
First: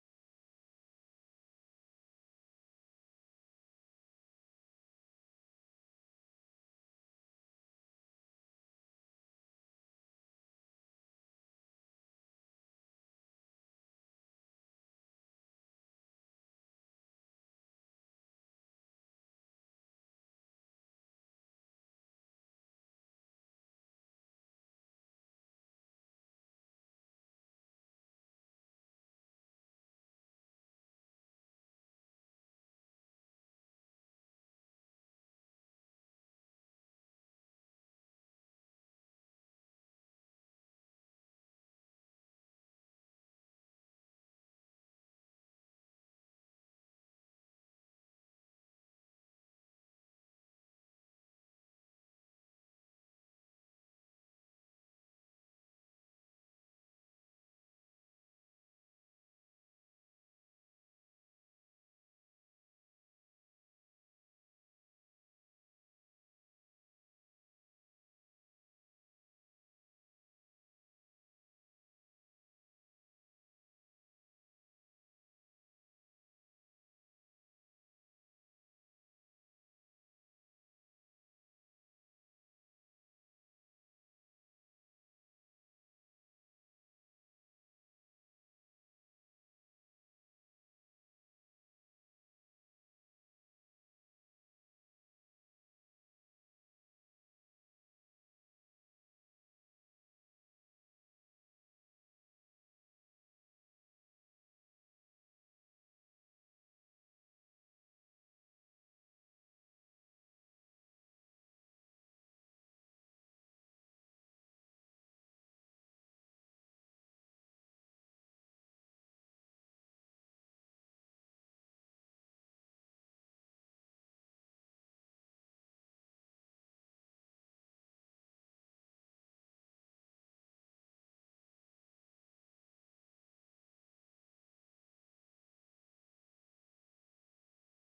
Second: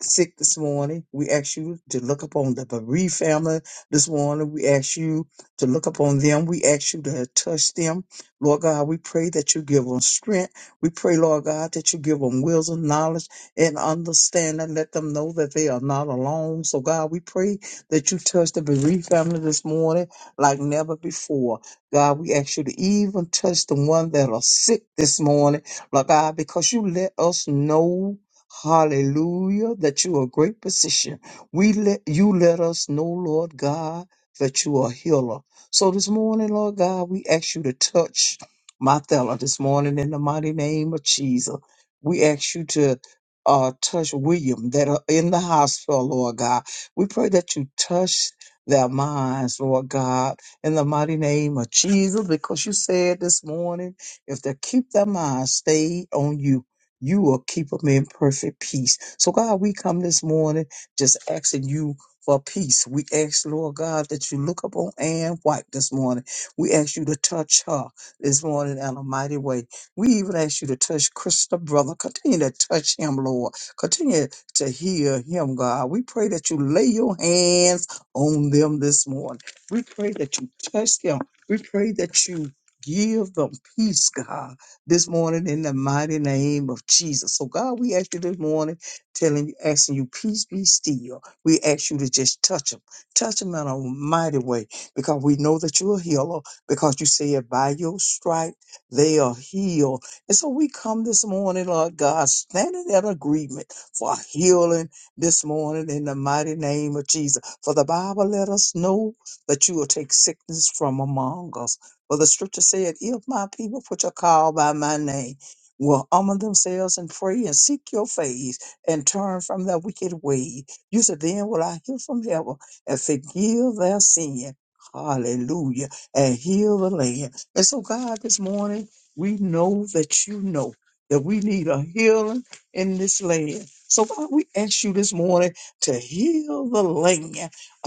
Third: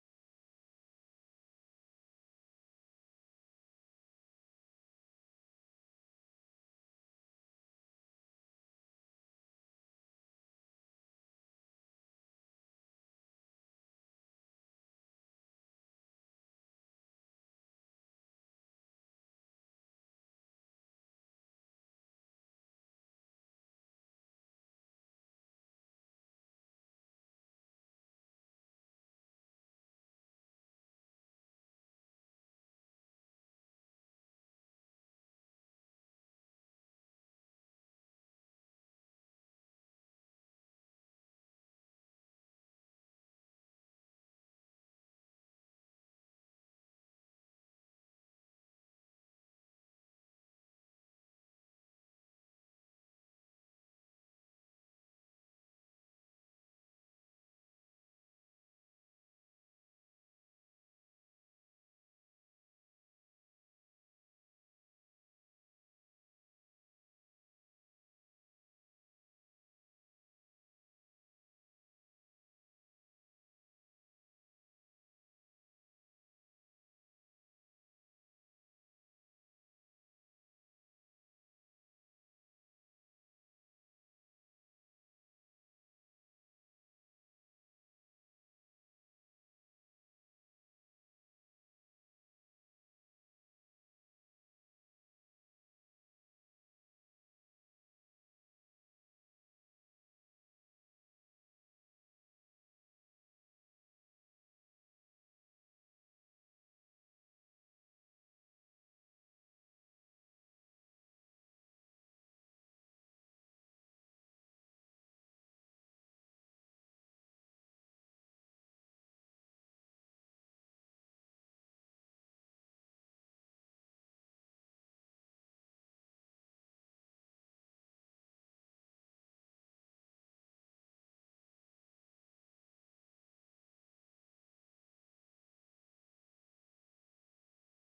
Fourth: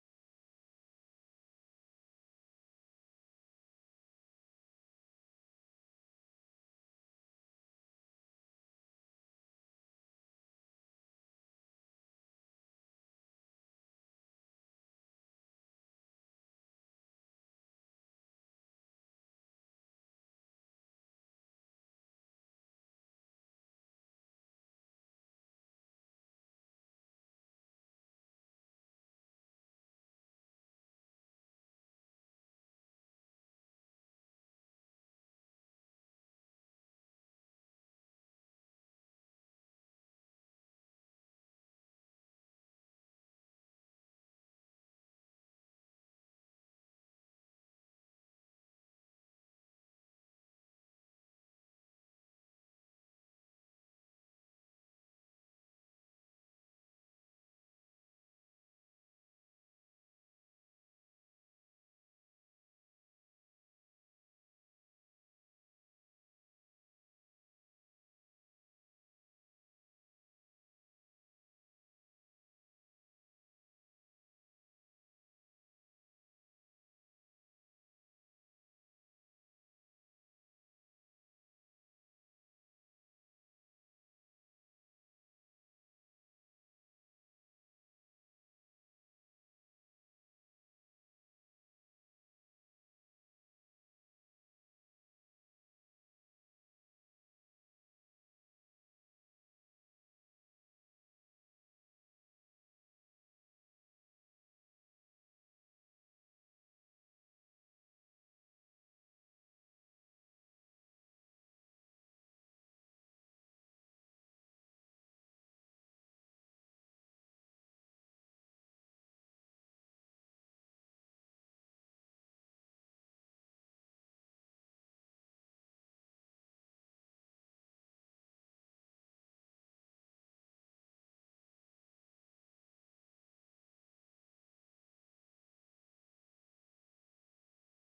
[SPEAKER 3] sick this morning. We ask you to look upon the bereaved family this morning. We ask you to look upon them. We ask you to touch them. Lord God, we pray that you give them strength. We pray, Lord God, that you give them wisdom, knowledge, and understanding. Let them know that they are not alone. So, God, we pray that you touch the bereaved family this morning like never before. God, we ask you to even touch the one that are sick this morning, Lord God, because you let us know. Hallelujah, that you are a great physician. We let you let us know, Lord God, that you are a healer. So this morning, Lord God, we ask you to touch my fella this morning in the mighty name of Jesus. We ask you to uh, touch William that are in the hospital, Lord God. We pray that you touch their minds, Lord God, in the mighty name of Jesus, because you said this morning, if they keep their minds stayed on you, you will keep them in perfect peace. So, God, we come this morning just asking you for peace. We ask, Lord God, that you look upon Ann White this morning. We ask you to touch her this morning in a mighty way. We even ask you to touch Krista, brother. Continue to touch him, Lord. Continue to heal him, God. We pray that you lay your hands on them this morning. We pray that you touch them. We pray that you give them peace, God this morning in the mighty name of Jesus. So God, we ask you this morning, telling you, asking you, peace be still. We ask you to just touch them, touch them in a mighty way, because we know that you're a healer, because you said by your stripe they are healed. And so we come this morning, Lord God, standing in agreement for healing this morning in the mighty name of Jesus. For the Bible let us know that you will take sickness from among us. Well, the scripture said, If my people, which are called by my name, will humble themselves and pray and seek your face and turn from their wicked way, you said, Then will I hear from heaven and forgive their sin. Hallelujah. And heal the land. And so, God, this morning, we know that you know that we need a healing in this land. So, God, we ask you this morning to heal the land,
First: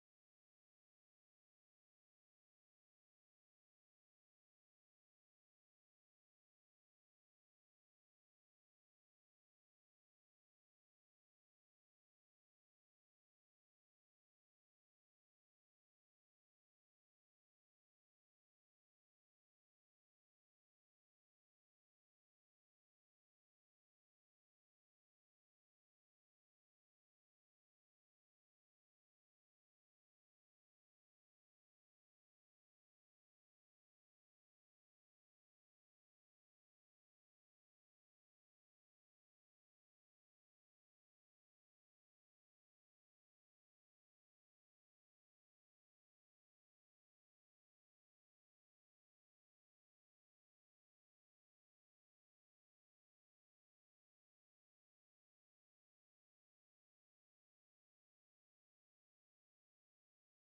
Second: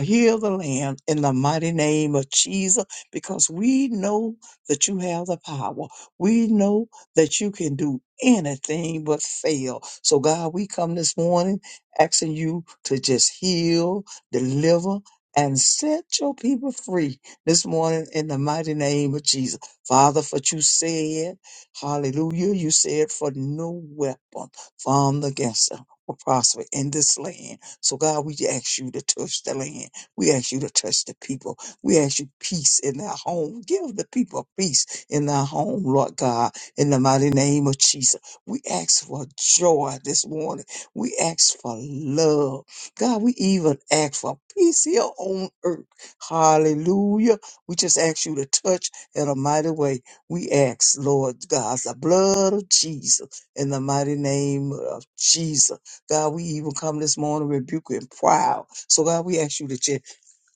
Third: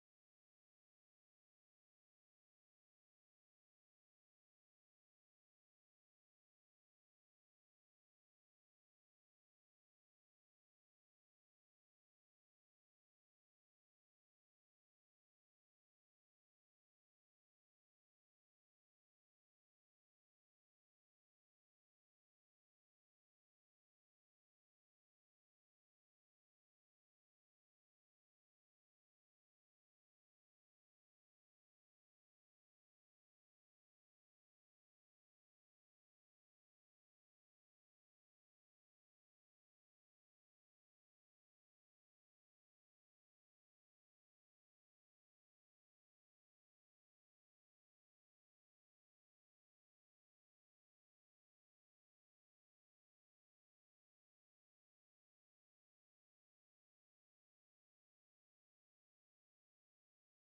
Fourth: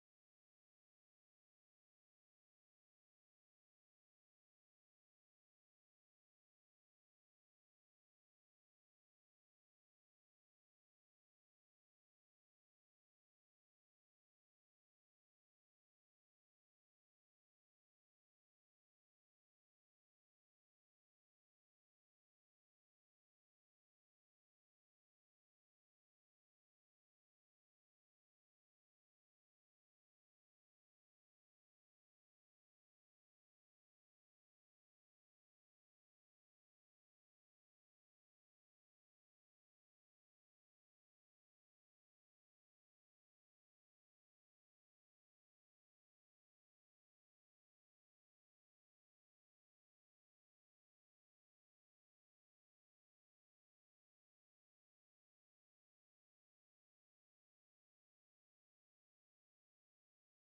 [SPEAKER 3] heal the land in the mighty name of Jesus because we know that you have the power. We know that you can do anything but fail. So, God, we come this morning asking you to just heal, deliver, and set your people free this morning in the mighty name of Jesus. Father, for you said, hallelujah, you said, for no weapon formed against them will prosper in this land. So, God, we ask you to touch the land. We ask you to touch the people. We ask you peace in their home. Give the people peace in their home, Lord God, in the mighty name of Jesus. We ask for joy this morning. We ask for love. God, we even ask for peace here on earth. Hallelujah. We just ask you to touch in a mighty way. We ask, Lord God, the blood of Jesus in the mighty name of Jesus. God, we even come this morning rebuking proud. So God, we ask you to just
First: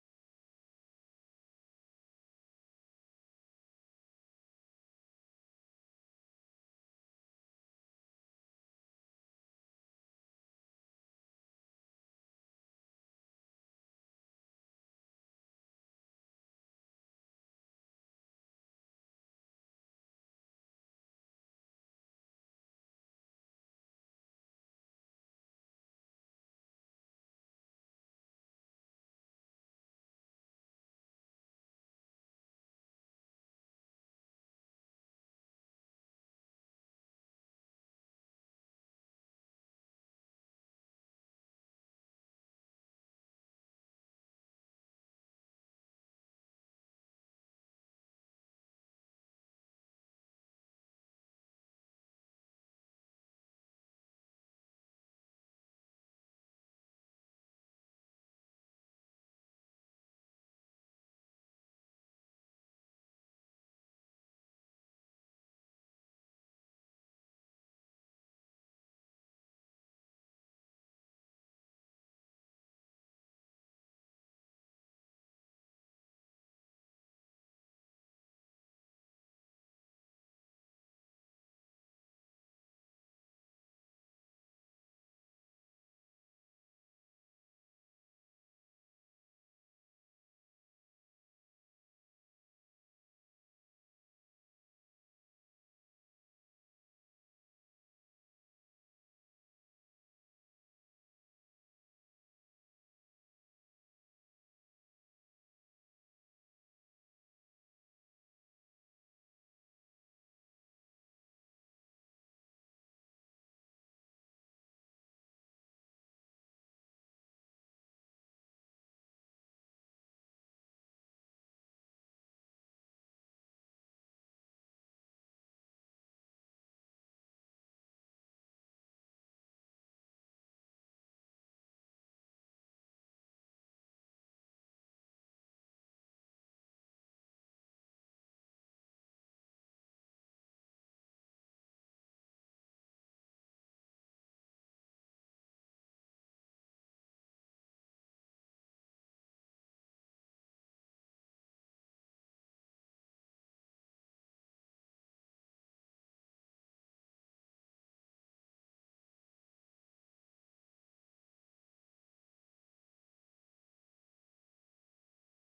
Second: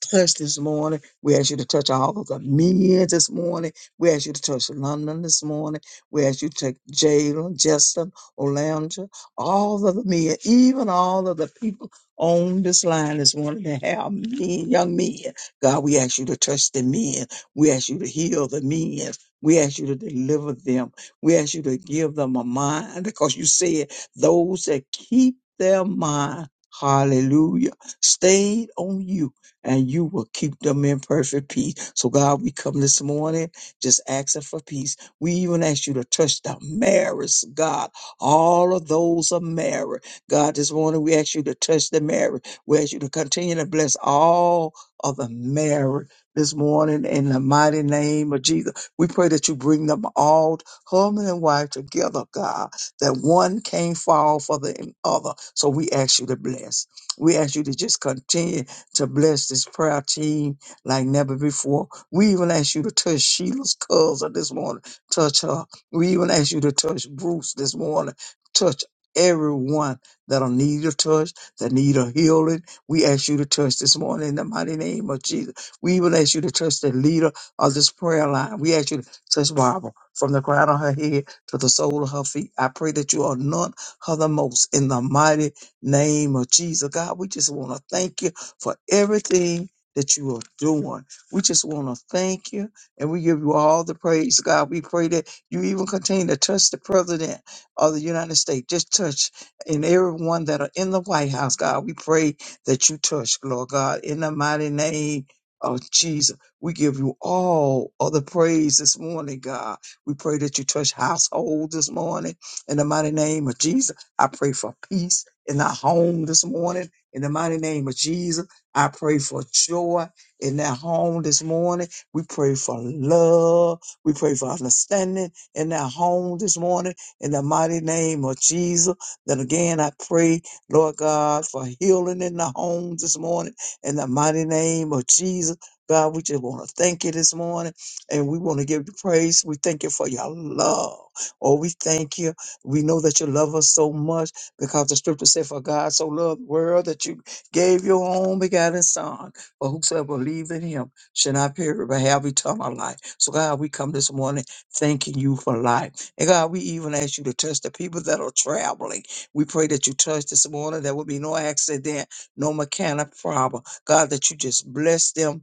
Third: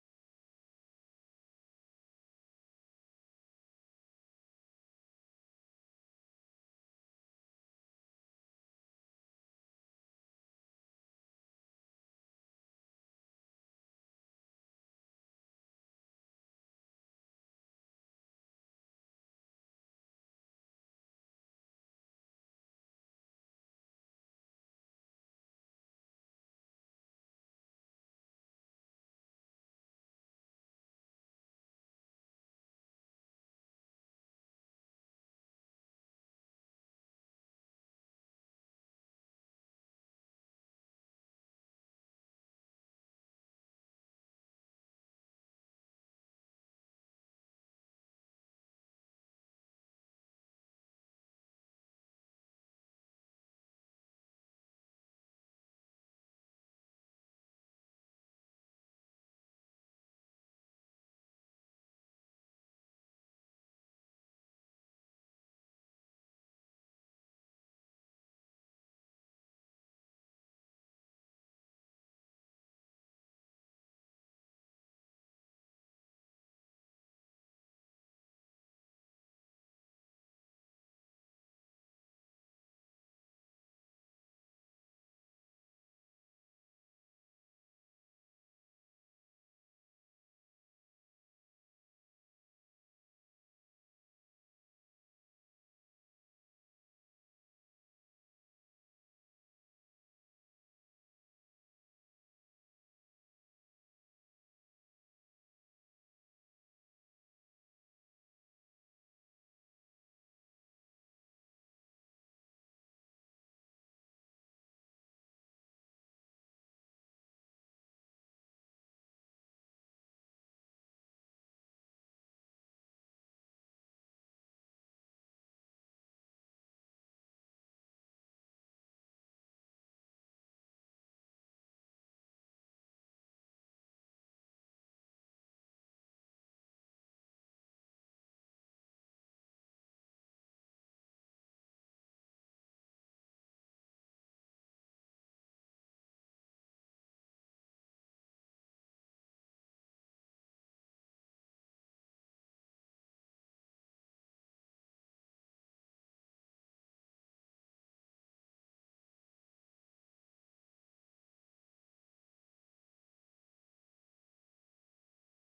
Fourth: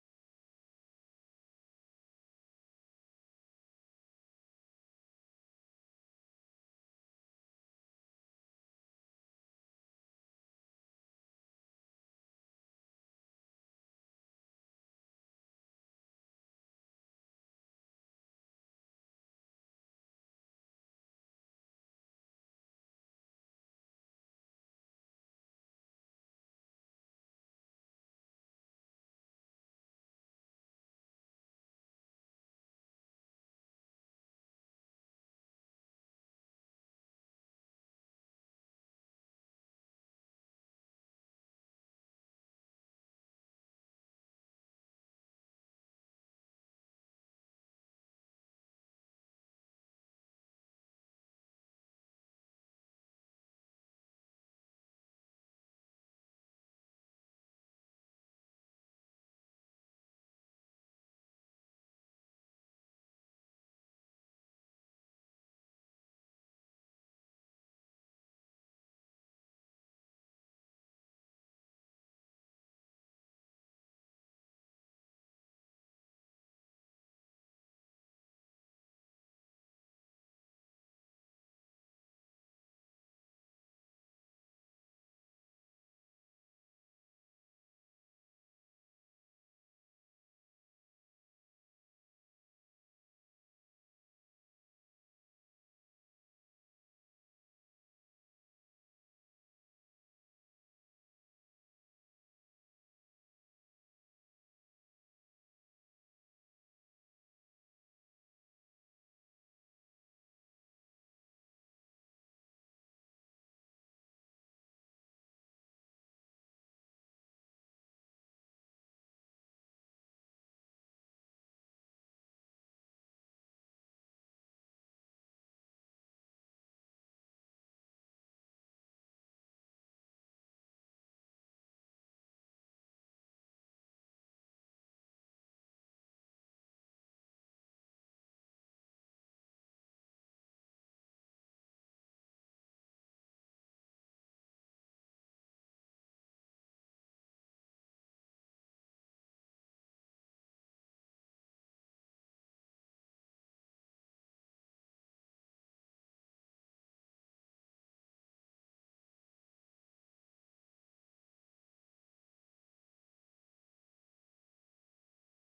[SPEAKER 3] touch this morning. We ask you to touch all of the men this morning. We ask you to touch London this morning. We ask you to take Jalen, Justin, Olandra, all of the men, even all of the people on this line this morning that have men, young men. God, we ask you to touch the men. We ask you to heal the men. We ask you to deliver them. We ask you to give them a mind because you said those that keep their mind, hallelujah, stayed on you and you will keep them in perfect peace. So, God, we come this morning just asking for peace. We even ask you to touch the marriage, God. All of those are married. God, this morning we ask you to touch the marriage. We ask you to continue to bless all of the married this morning in the mighty name of Jesus. We pray that you bring them all, husband and wife, together, God, that one can't fall for the other. So we ask you to bless. We ask you to just continue to bless this prayer team like never before. We even ask you to touch Sheila's cousin this morning, touch her. We even ask you to touch Bruce this morning, touch everyone that'll need a touch, that need a healing. We ask you to touch this morning in the mighty name of Jesus. We even ask you to touch the leader of this prayer line. We ask you to touch Barbara from the crown of her head to the sole of her feet. I pray that you anoint her the most in the mighty name of Jesus. God, we just want to thank you for everything that you are doing. We just want to thank you and we give you all the praise, God. We pray that you even continue to touch the president of the United States. Just touch and everyone that are in the White House, God. We pray that you touch, Lord God, in the mighty name of Jesus. We give you all of the praise this morning, God. We pray that you touch households this morning in the mighty name of Jesus. I pray for peace in our home this morning in the mighty name of Jesus. I pray for joy in that home this morning. We pray for love. We pray for understanding in that home this morning in the mighty name of Jesus. Then again, I pray, Lord God, for healing in the home this morning in the mighty name of Jesus. God, we just want to thank you this morning and we want to give you praise. We thank you for your love. Oh, we thank you. We know that you love us so much because the scripture said, For God so loved the world that you gave your own begotten Son, for whosoever believes in him shall not perish but have eternal life. So, God, we come this morning thanking you for life. And God, we even ask you to touch the people that are traveling. We pray that you touch this morning. There will be no accident, no mechanic problem. God, that you just bless them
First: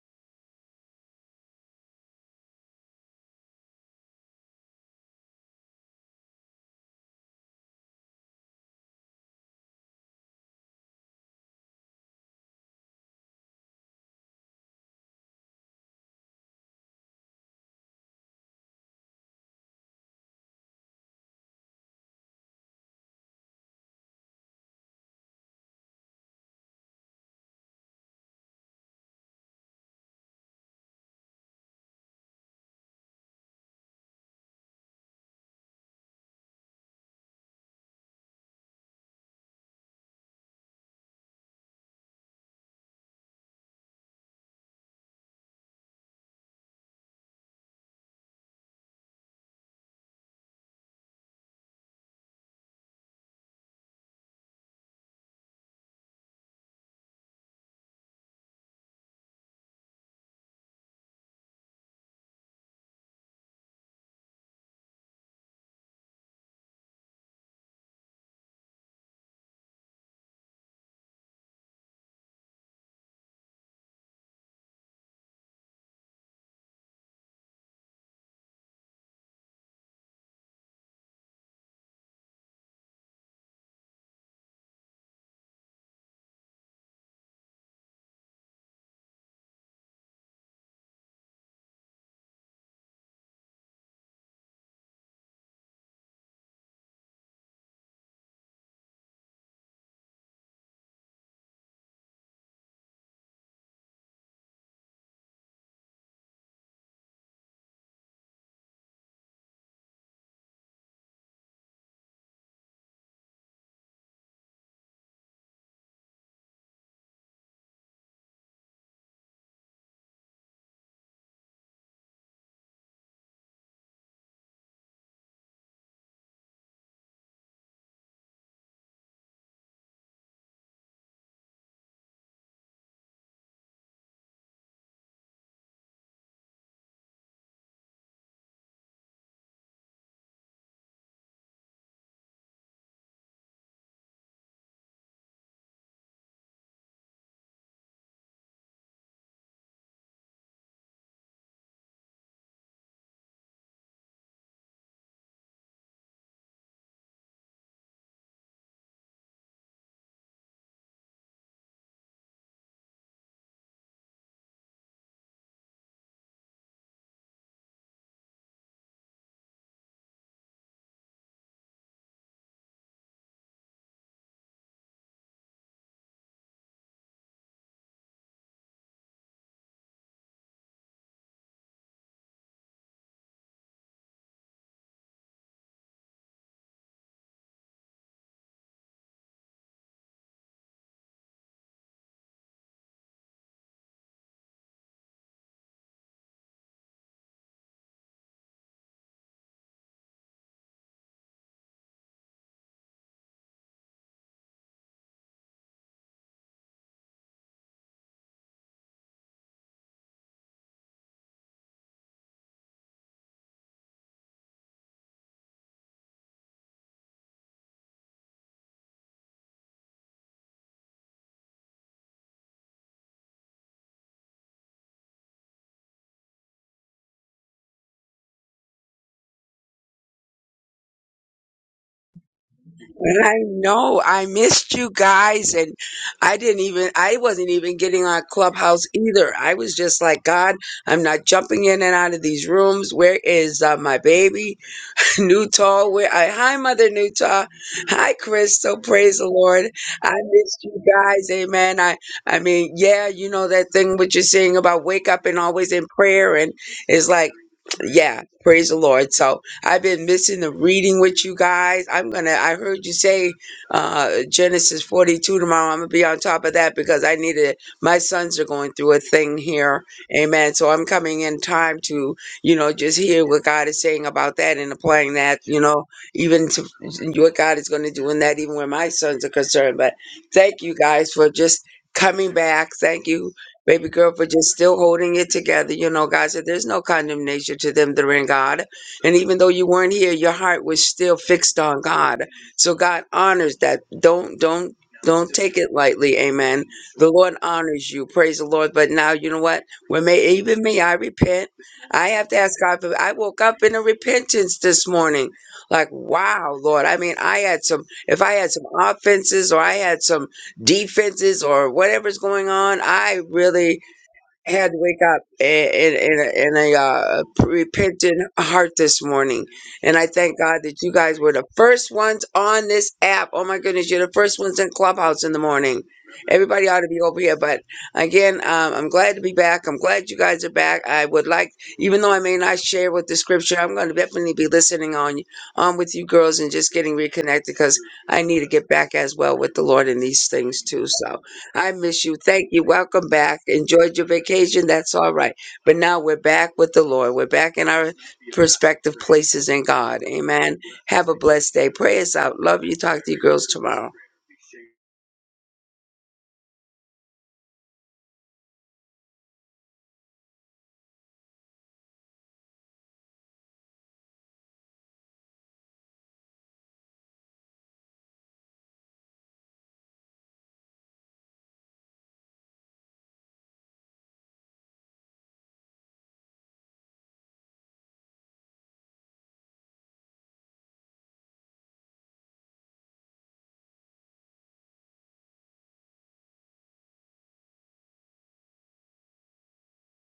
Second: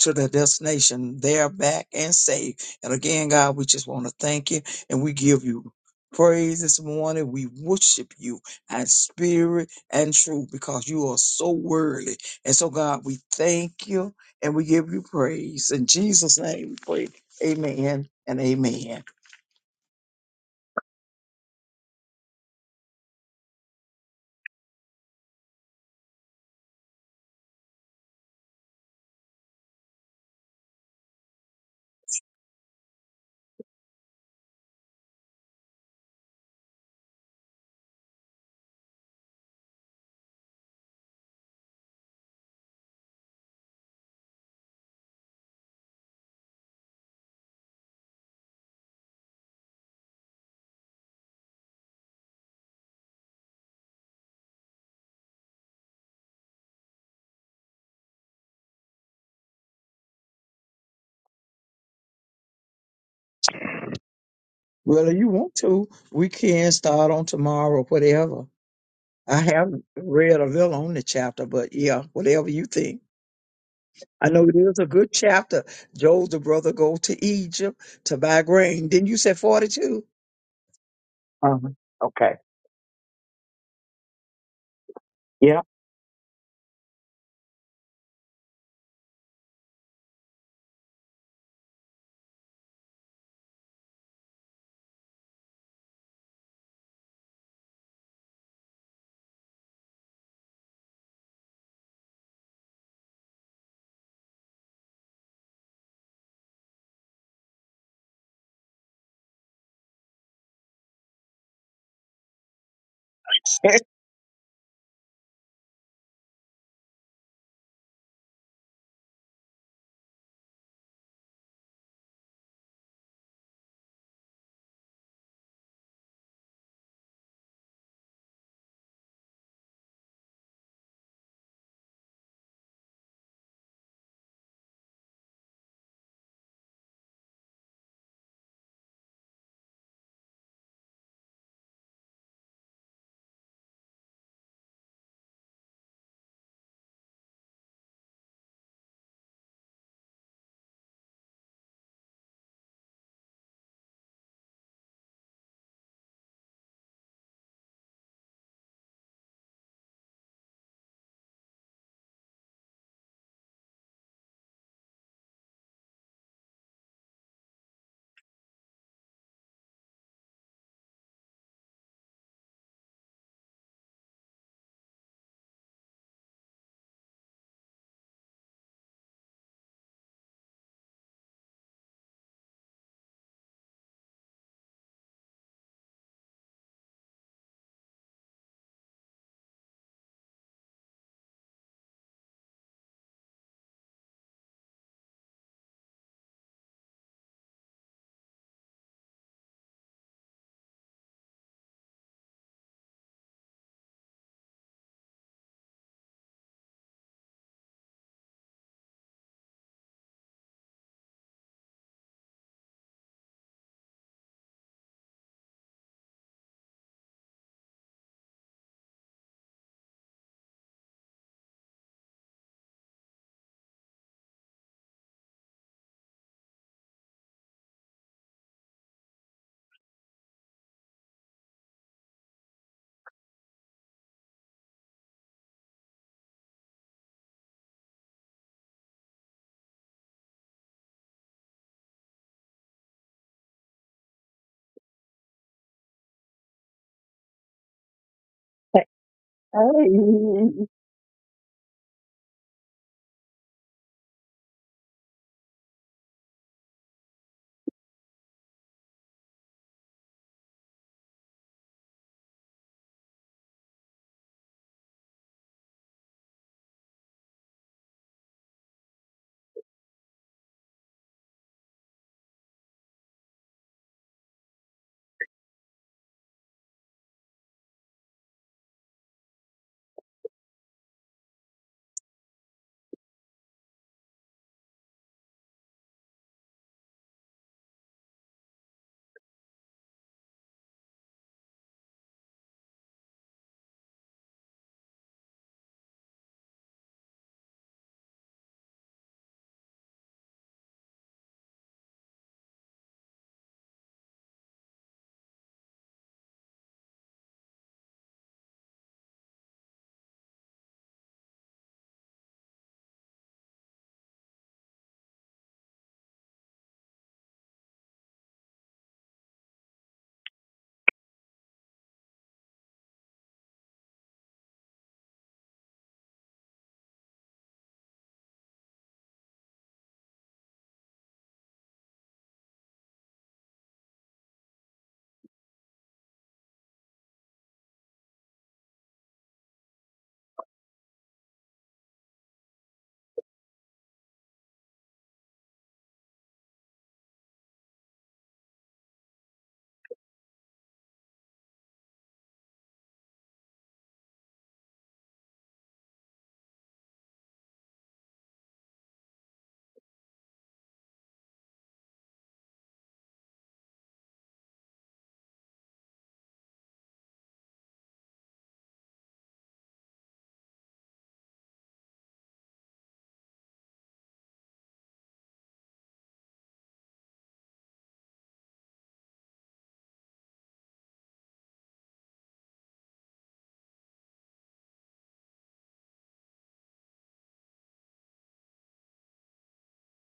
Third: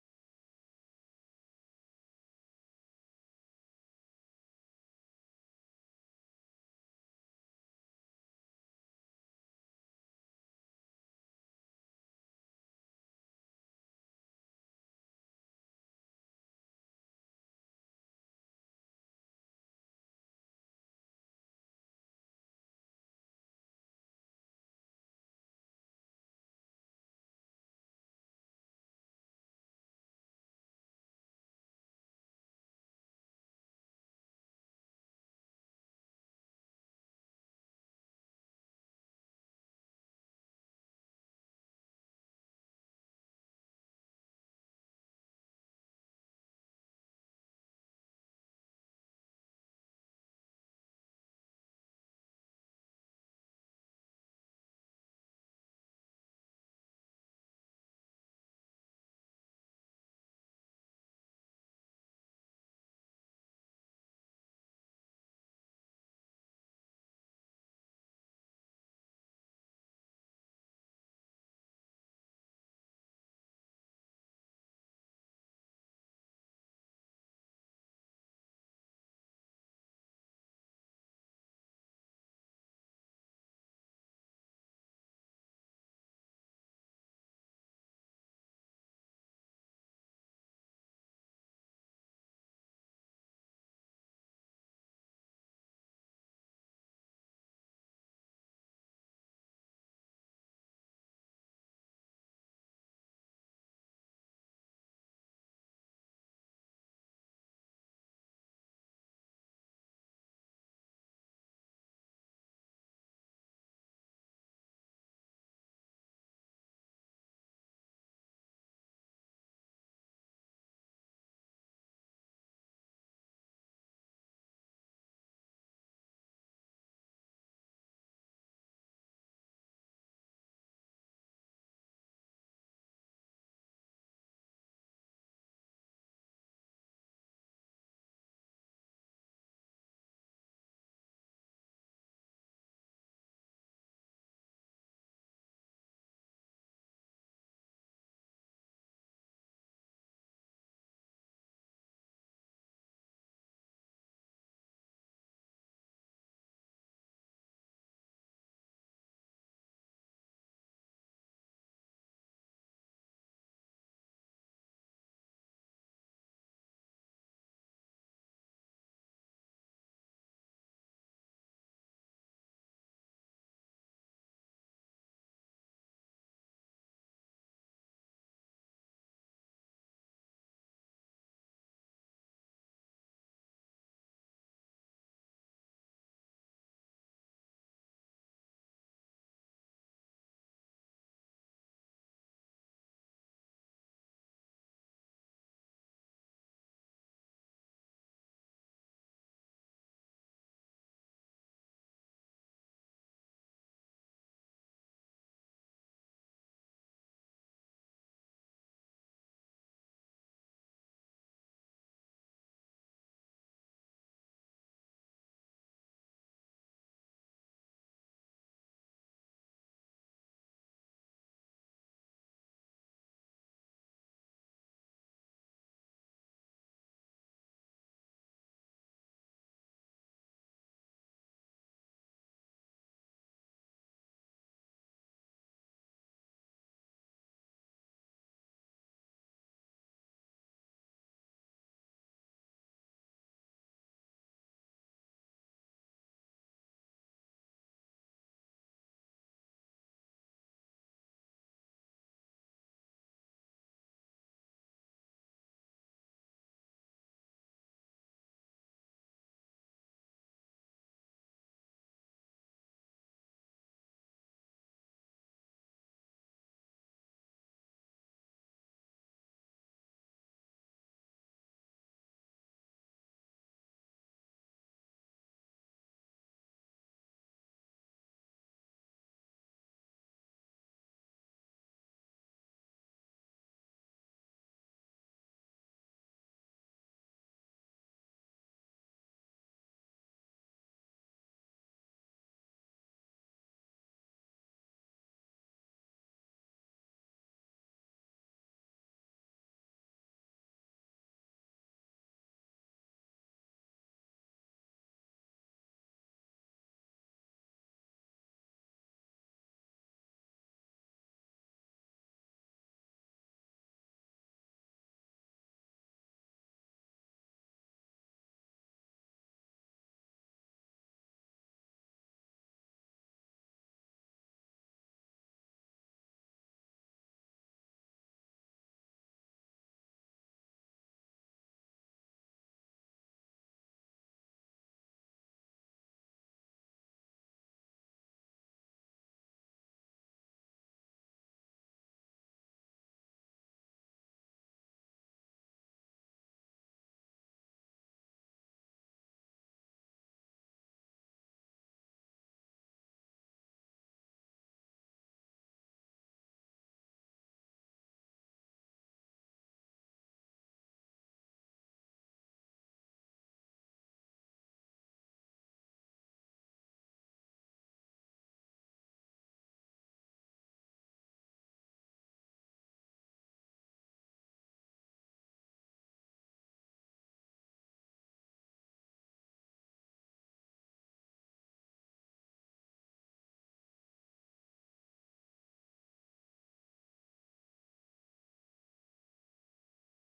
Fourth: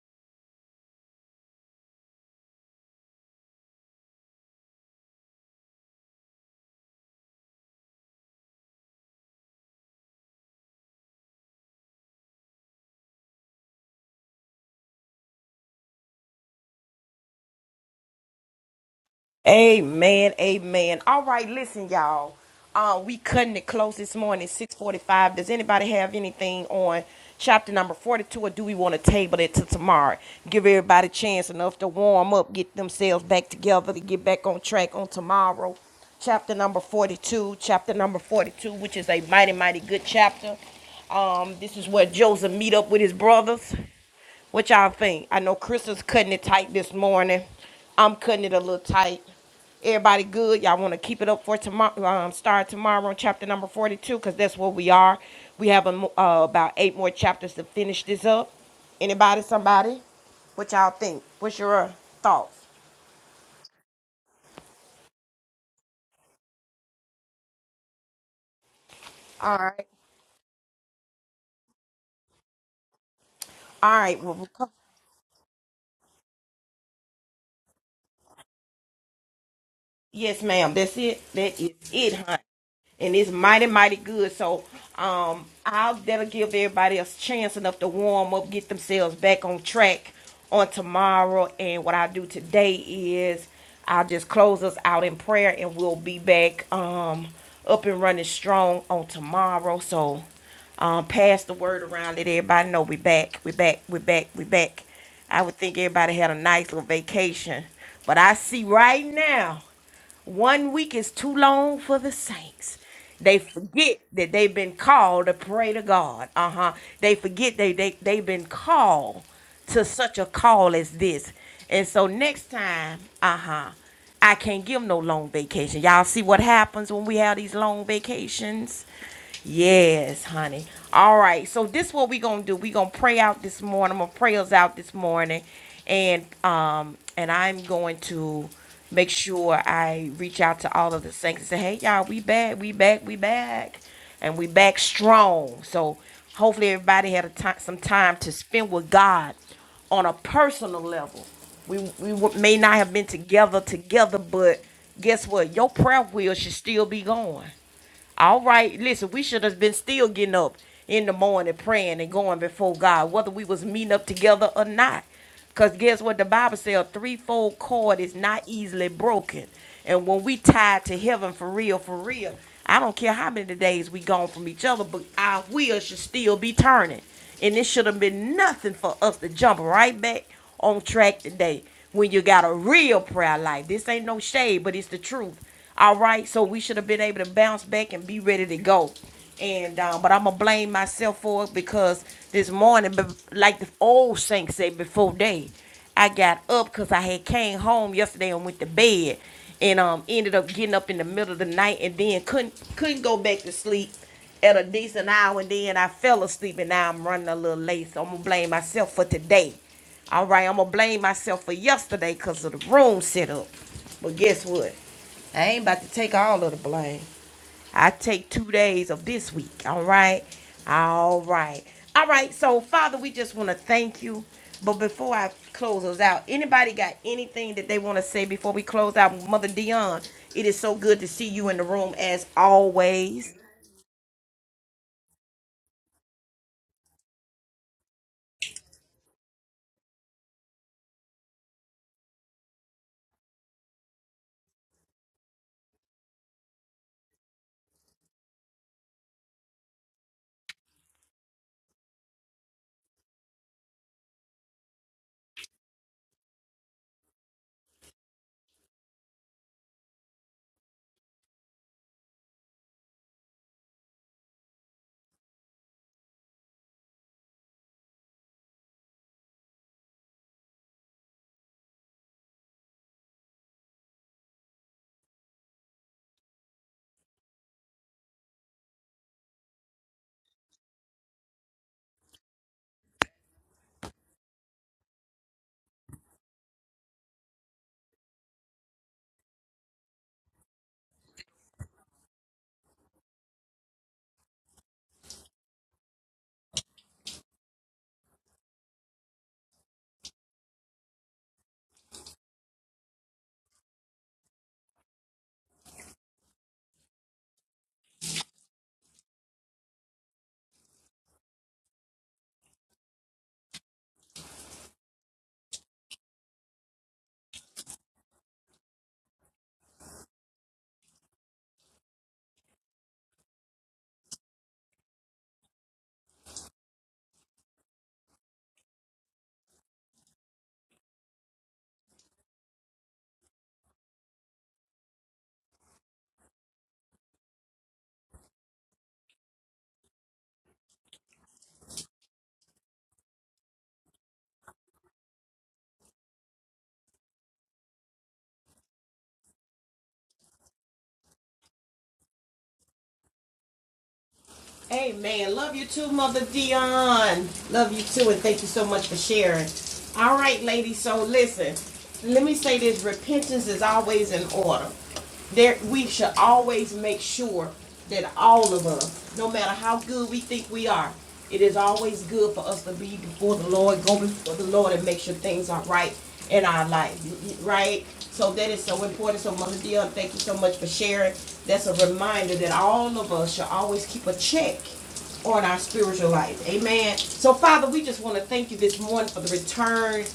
[SPEAKER 3] to their destination. They're back and safe. And again, God, we just want to thank you and we give you praise this morning. We worship you and spirit and true because you are so worthy. And so, God, we thank you and we give you praise. In Jesus' name, we pray. Amen and amen.
[SPEAKER 1] Amen. Amen. All right, listen, y'all. Uh, we cutting it close this morning, 645. Does anybody have anything on chapter number 42 or do we want to table it till tomorrow? Give everybody a chance enough to warm up, get themselves back together to get back on track on tomorrow. Chapter number 42, chapter number 42, which is a mighty, mighty good chapter. Um, this is where Joseph meet up with his brothers. What y'all think? I know Krista's cutting it tight this morning. I'm cutting it a little tight. Everybody good? Y'all want to keep it up for tomorrow? Um, start tomorrow on chapter number 42 because that's where we are. We have a, mo- uh, about eight more chapters to finish this up. Anybody? Somebody? What y'all think? What's your uh, thoughts?
[SPEAKER 3] Well, if you want to, we can start on tomorrow, whatever. I
[SPEAKER 1] All
[SPEAKER 3] haven't
[SPEAKER 1] right.
[SPEAKER 3] read a little on the chapter, but yeah, whatever you think.
[SPEAKER 1] All right.
[SPEAKER 3] I
[SPEAKER 1] Well,
[SPEAKER 3] know
[SPEAKER 1] we'll
[SPEAKER 3] it
[SPEAKER 1] come-
[SPEAKER 3] is a good chapter. Job, the brother, go to Egypt to buy grain. Didn't you say 42?
[SPEAKER 1] yes, ma'am. That's it. That
[SPEAKER 3] Uh-huh.
[SPEAKER 1] is it,
[SPEAKER 3] Okay.
[SPEAKER 1] and it's mighty mighty good so um
[SPEAKER 3] Yeah.
[SPEAKER 1] i'll that'll give everybody a chance enough to warm up get themselves back on track on tomorrow and what i do today is i'll just close us out in prayer and we'll be back um up and running strong on tomorrow so um pass the word around let everybody know we are back we are back we are back we are back i would think everybody had a nice little vacation but i see right now one week is too long for the saints. They forget that they've been called to pray to God. Uh huh. They forget they, they, they've been called to such a call as this. And so next time, uh huh, I can't give 'em no long vacation. Y'all see what happens when we have these long vacations? Yes, honey. All right. So this is what we gonna do. We gonna pray out this morning. I'm gonna pray us out this morning, and um, and I'm going to make sure I reach out to all of the saints and say, hey, y'all, we back, we back, we back. And we back strong. So hopefully everybody had a time, some time to spend with God on a personal level. We, we w- may not have been together, together, but guess what? Your prayer wheel should still be going. All right, listen, we should have been still getting up in the morning praying and going before God, whether we was meeting up together or not. Because guess what the Bible says? A threefold cord is not easily broken. And when we tied to heaven for real, for real, I don't care how many days we gone from each other, but our wheels should still be turning. And it should have been nothing for us to jump right back on track today when you got a real prayer life. This ain't no shade, but it's the truth. All right, so we should have been able to bounce back and be ready to go. And um, but I'm gonna blame myself for it because this morning, like the old saints say, before day, I got up because I had came home yesterday and went to bed, and um ended up getting up in the middle of the night and then couldn't couldn't go back to sleep at a decent hour, and then I fell asleep and now I'm running a little late. So I'm gonna blame myself for today. All right, I'm gonna blame myself for yesterday because of the room setup. But guess what? I ain't about to take all of the blame. I take two days of this week. All right, all right, all right. So Father, we just want to thank you. But before I close us out, anybody got anything that they want to say before we close out? Mother Dion, it is so good to see you in the room as always.
[SPEAKER 4] I know I missed you guys and I didn't even I wasn't even getting on Clubhouse either. I was just like, God, I'm not jumping in and out of these rooms. Where is uh, my baby, Newtall? Where I hi mother Newtall. Hi Crystal, praise the Lord. I
[SPEAKER 3] hey.
[SPEAKER 4] missed you guys, amen. I I mean, yeah, you know that thing what you're saying about wake up and always in prayer and it's like yeah praise the lord so i've been missing the reading with you guys i'm gonna i heard you say uh genesis 42 tomorrow i'm gonna be on top of that because i need it my sons are going through a thing here amen so i'm coming in time to you know just hear what god is saying about that and applying that you know even to what god is going to do in that even where my sons are concerned but thank you guys for just coming back thank you baby girl for just still holding it together. You know, God said there's no condemnation to them that are in God. And even though you weren't here, your heart was still fixed on God. So God honors that. Don't don't don't take it lightly, amen. The Lord honors you. Praise the Lord. But now you know what? When may even me, I repent. I have to ask God for I woke up in a repentance this morning. Like, wow, Lord. I mean, I had some if I had some offenses or I had some defenses or whatever's going on. I really I had to wake up in in, in a, in a uh, repentant heart this morning, and I thank God that you guys were the first ones on this app. Oh my goodness, you're the first ones in Clubhouse in the morning. Everybody ought to be over here, but again, um, I'm glad to be back. I'm glad you guys are back. I would like, even though I may not share with the scripture, I'm going to definitely be listening on on with you girls and just getting reconnected because I need to get back as well with the Lord in these things too. So. I miss you. Thank you. Welcome back. Enjoyed your vacation. That's all right. But now we're back with the Lord. We're back in our prospective places in God. Amen. Have a blessed day. Pray us out. Love you. Talk to you girls tomorrow.
[SPEAKER 1] Amen. Love you too, Mother Dion. Love you too, and thank you so much for sharing. All right, ladies. So listen, let me say this: repentance is always in order there, we should always make sure that all of us, no matter how good we think we are, it is always good for us to be before the Lord, go before the Lord and make sure things are right in our life, right? So that is so important. So Mother Dion, thank you so much for sharing. That's a reminder that all of us should always keep a check on our spiritual life. Amen. So Father, we just want to thank you this morning for the return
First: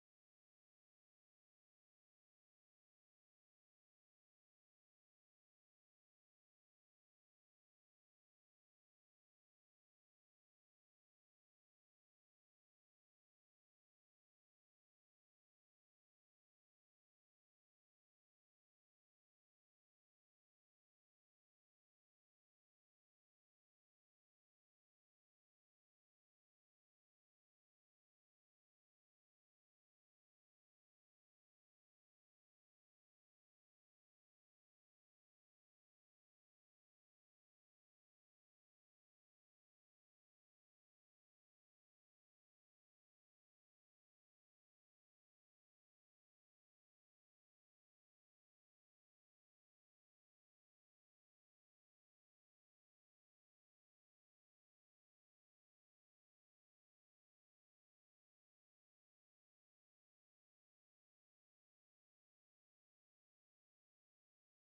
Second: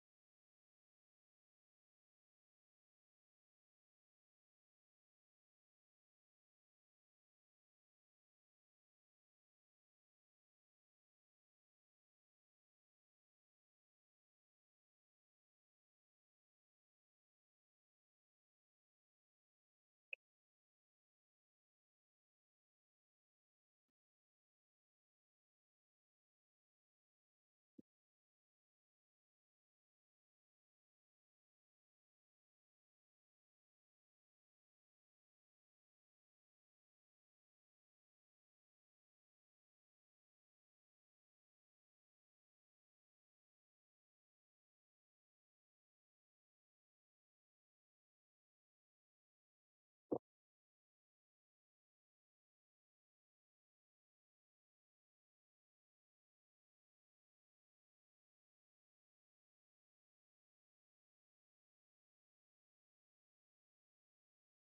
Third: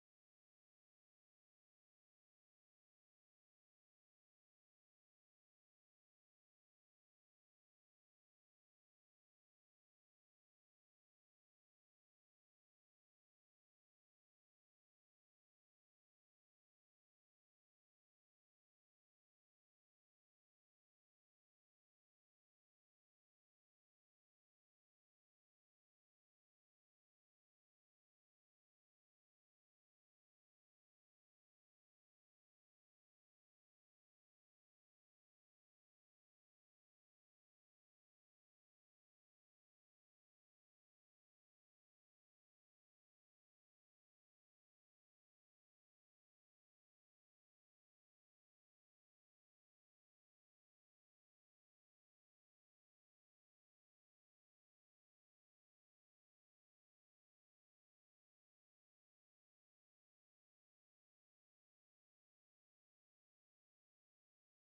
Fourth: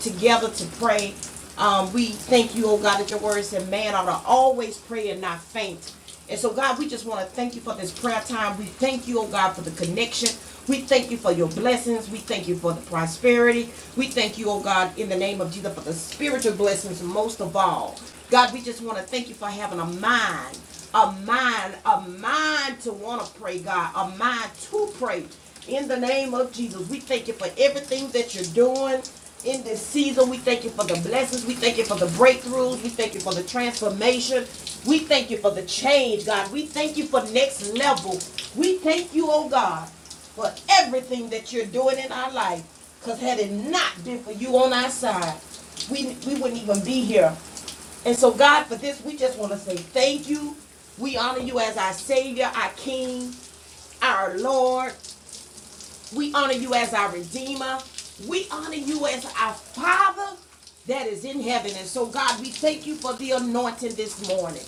[SPEAKER 1] together to pray. Um, we thank you, oh God, that your word said man ought to always pray and not faint. And so, God, we just want to thank you for this prayer time. We thank you, oh God, for the connection. We thank you for your blessings. We thank you for the prosperity. We thank you, oh God, in the name of Jesus, for the spiritual blessings most of all. God, we just want to thank you for having a mind, a mind, a mind to want to pray, God, a mind to pray. In the name of Jesus, we thank you for everything that you're doing in this season. We thank you for the blessings. We thank you for the breakthroughs. We thank you for the transformation. We thank you for the change, God. We thank you for next level. We thank you, oh God, for everything that you're doing in our life. Because had it not been for you on our side, we, we wouldn't even be here. And so, God, for this, we just want to say thank you. We honor you as our Savior, our King, our Lord. We honor you as our Redeemer. We honor you as our Father that is in heaven. And so, God, we thank you for the anointing this morning.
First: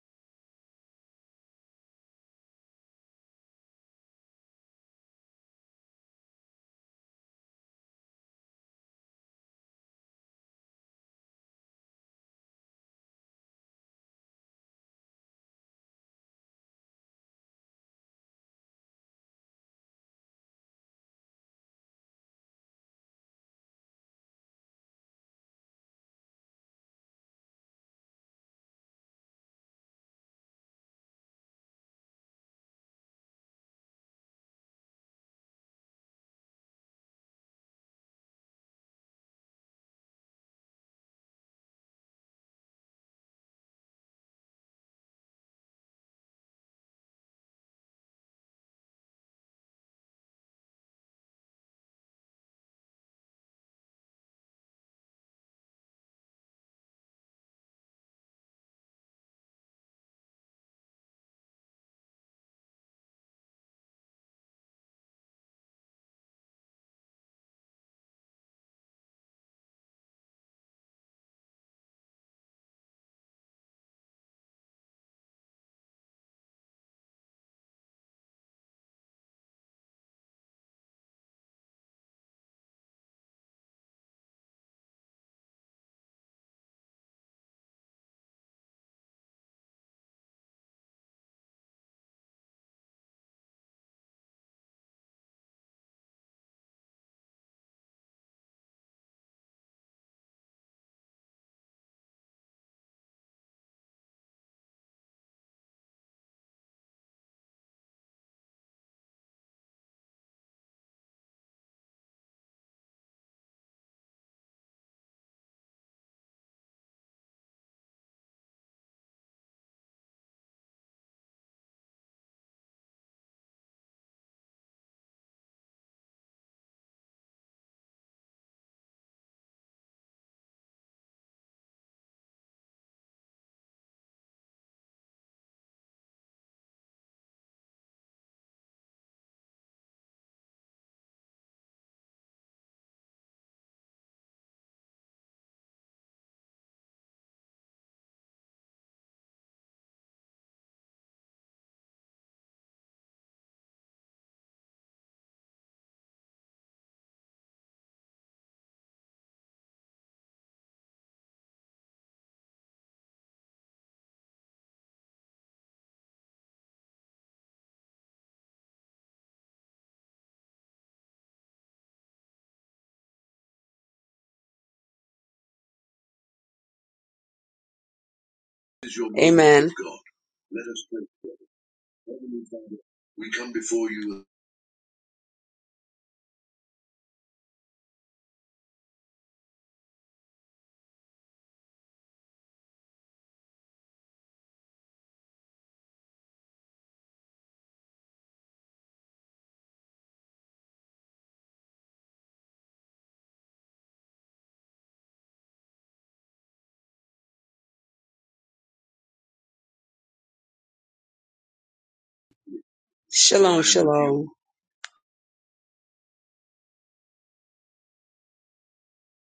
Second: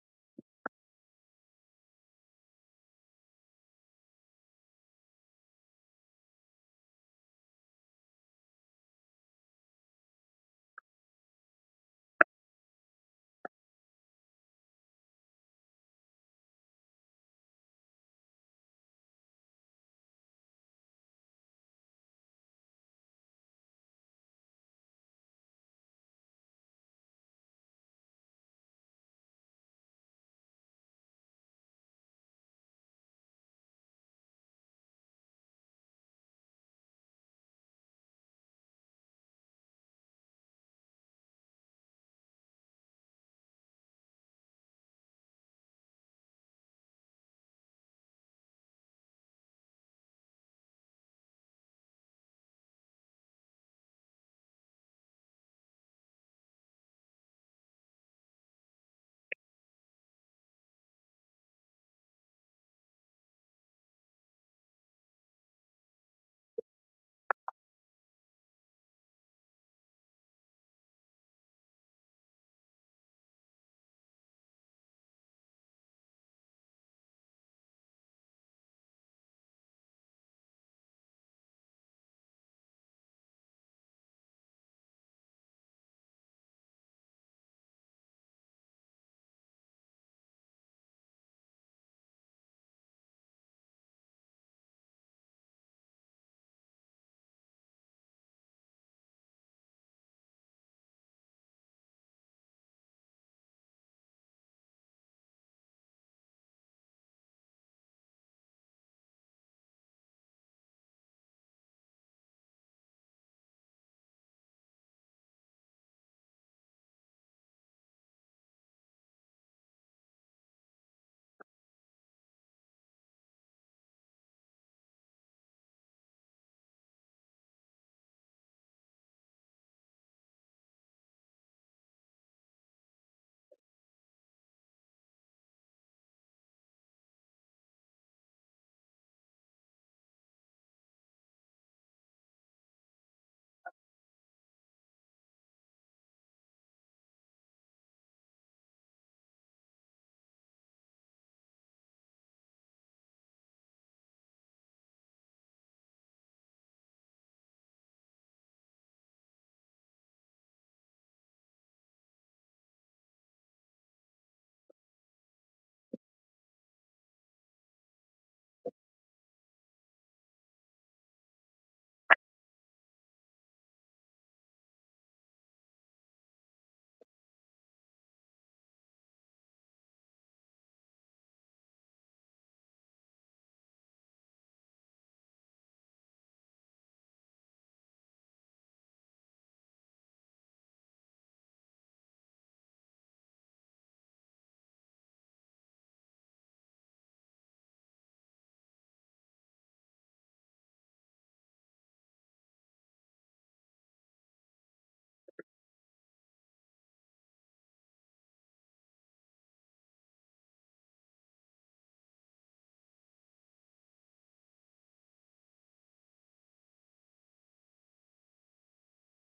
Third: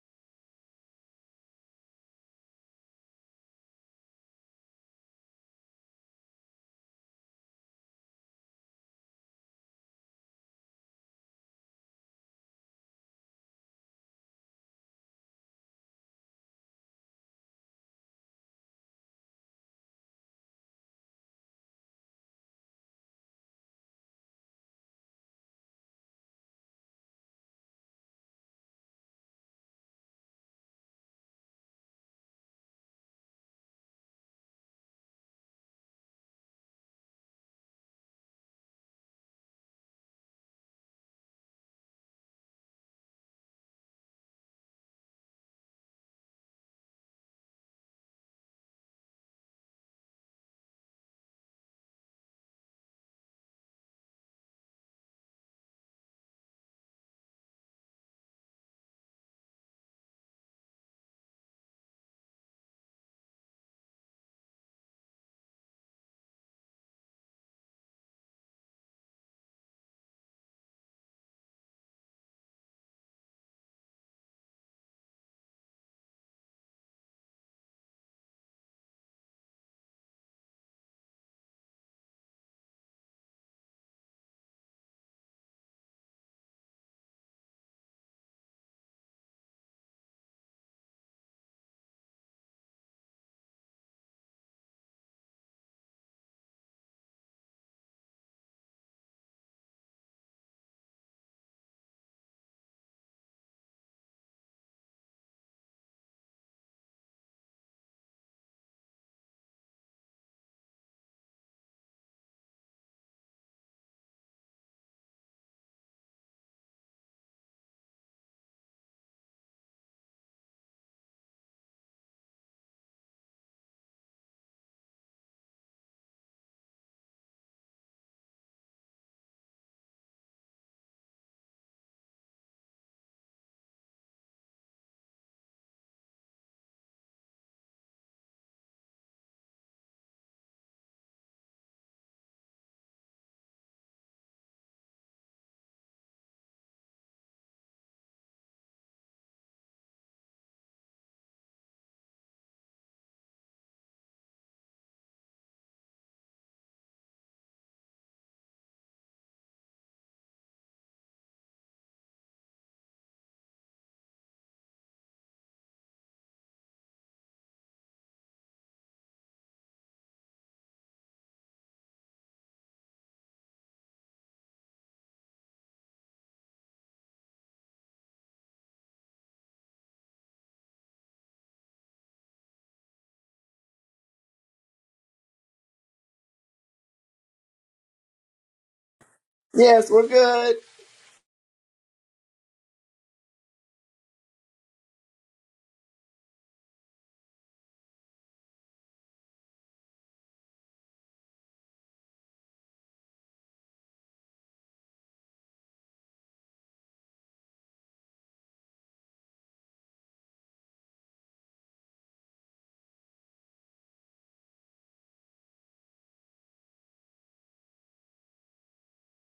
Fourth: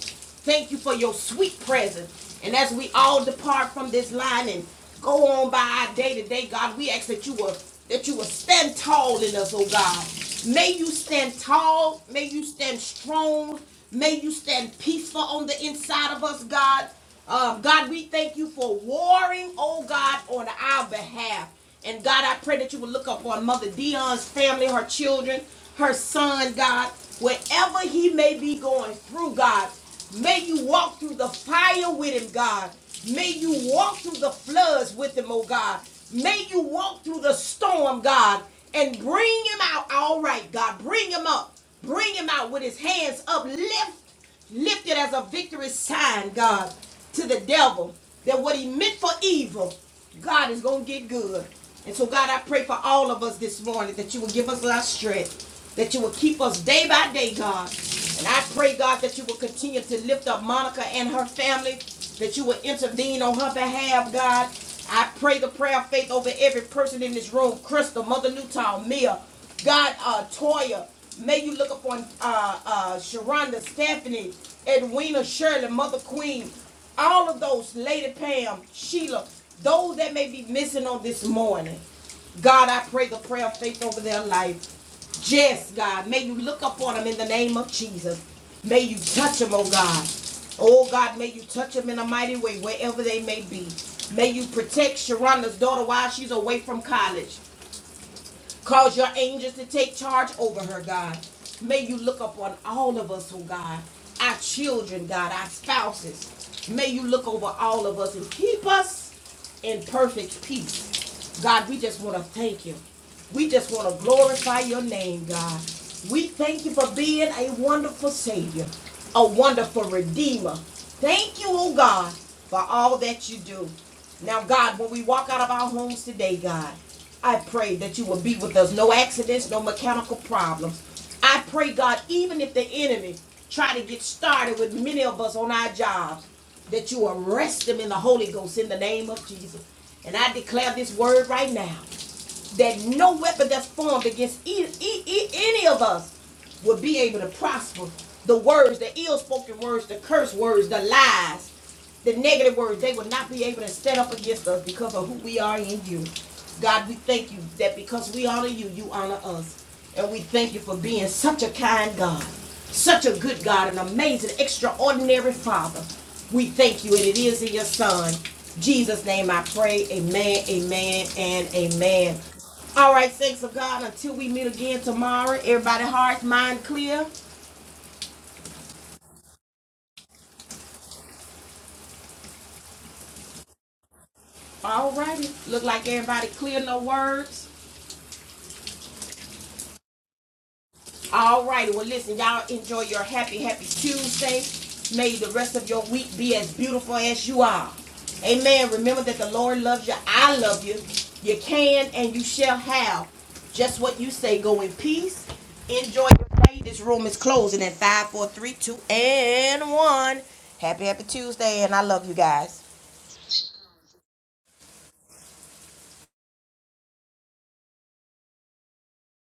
[SPEAKER 1] Thank you for your sweet presence. And as we all depart from this line and go on by our day to day, God, we ask that you will that you will stand tall in us, oh God. May you stand tall. May you stand strong. May you stand peaceful on the inside of us, God. Um, God, we thank you for warring, oh God, on our behalf. And God, I pray that you will look up upon Mother Dion's family, her children, her son, God, wherever he may be going through, God. May you walk through the fire with him, God. May you walk through the floods with him, oh God. May you walk through the storm, God, and bring him out all right, God. Bring him up. Bring him out with his hands uplifted Lifted as a victory sign, God, to the devil that what he meant for evil, God is going to get good. And so, God, I pray for all of us this morning that you will give us our strength, that you will keep us day by day, God. And I pray, God, that you will continue to lift up Monica and her family, that you will intervene on her behalf, God. I pray the prayer of faith over every person in this room Crystal, Mother Newtown, Mia, God, uh, Toya, may you look upon uh, uh, Sharonda, Stephanie, Edwina, Shirley, Mother Queen, all of those, Lady Pam, Sheila, those that may be missing on this morning. God, I pray the prayer of faith over their life. Jess, God, may you look upon them in the name of Jesus. May you touch them, oh God. Oh God, may you touch them in a mighty way wherever they may be. May you protect Sharonda's daughter while she's away from college. Cause your angels to take charge over her, God. May you look upon all of us, oh God, our children, God, our spouses. May you look over all of us and keep us in perfect peace. God, we just want to thank you. We just want to glorify your name, God. We thank you for being a wonderful Savior a wonderful redeemer. Thank you, oh God, for all that you do. Now, God, when we walk out of our homes today, God, I pray that you will be with us. No accidents, no mechanical problems. I pray, God, even if the enemy try to get started with many of us on our jobs, that you arrest them in the Holy Ghost in the name of Jesus. And I declare this word right now that no weapon that's formed against e- e- e- any of us will be able to prosper. The words, the ill spoken words, the curse words, the lies the negative words, they will not be able to stand up against us because of who we are in you. God, we thank you that because we honor you, you honor us. And we thank you for being such a kind God, such a good God, an amazing, extraordinary Father. We thank you, and it is in your Son. Jesus' name I pray. Amen, amen, and amen. All right, thanks of God. Until we meet again tomorrow, everybody hearts, mind clear.
[SPEAKER 4] Amen.
[SPEAKER 1] All righty. Look like everybody clear, no words.
[SPEAKER 2] Yes, we're good.
[SPEAKER 1] All righty. Well, listen, y'all enjoy your happy, happy Tuesday. May the rest of your week be as beautiful as you are. Amen. Remember that the Lord loves you. I love you. You can and you shall have just what you say. Go in peace. Enjoy your day. This room is closing at five, four, three, two, and 1. Happy, happy Tuesday, and I love you guys.
[SPEAKER 4] Shalom, shalom.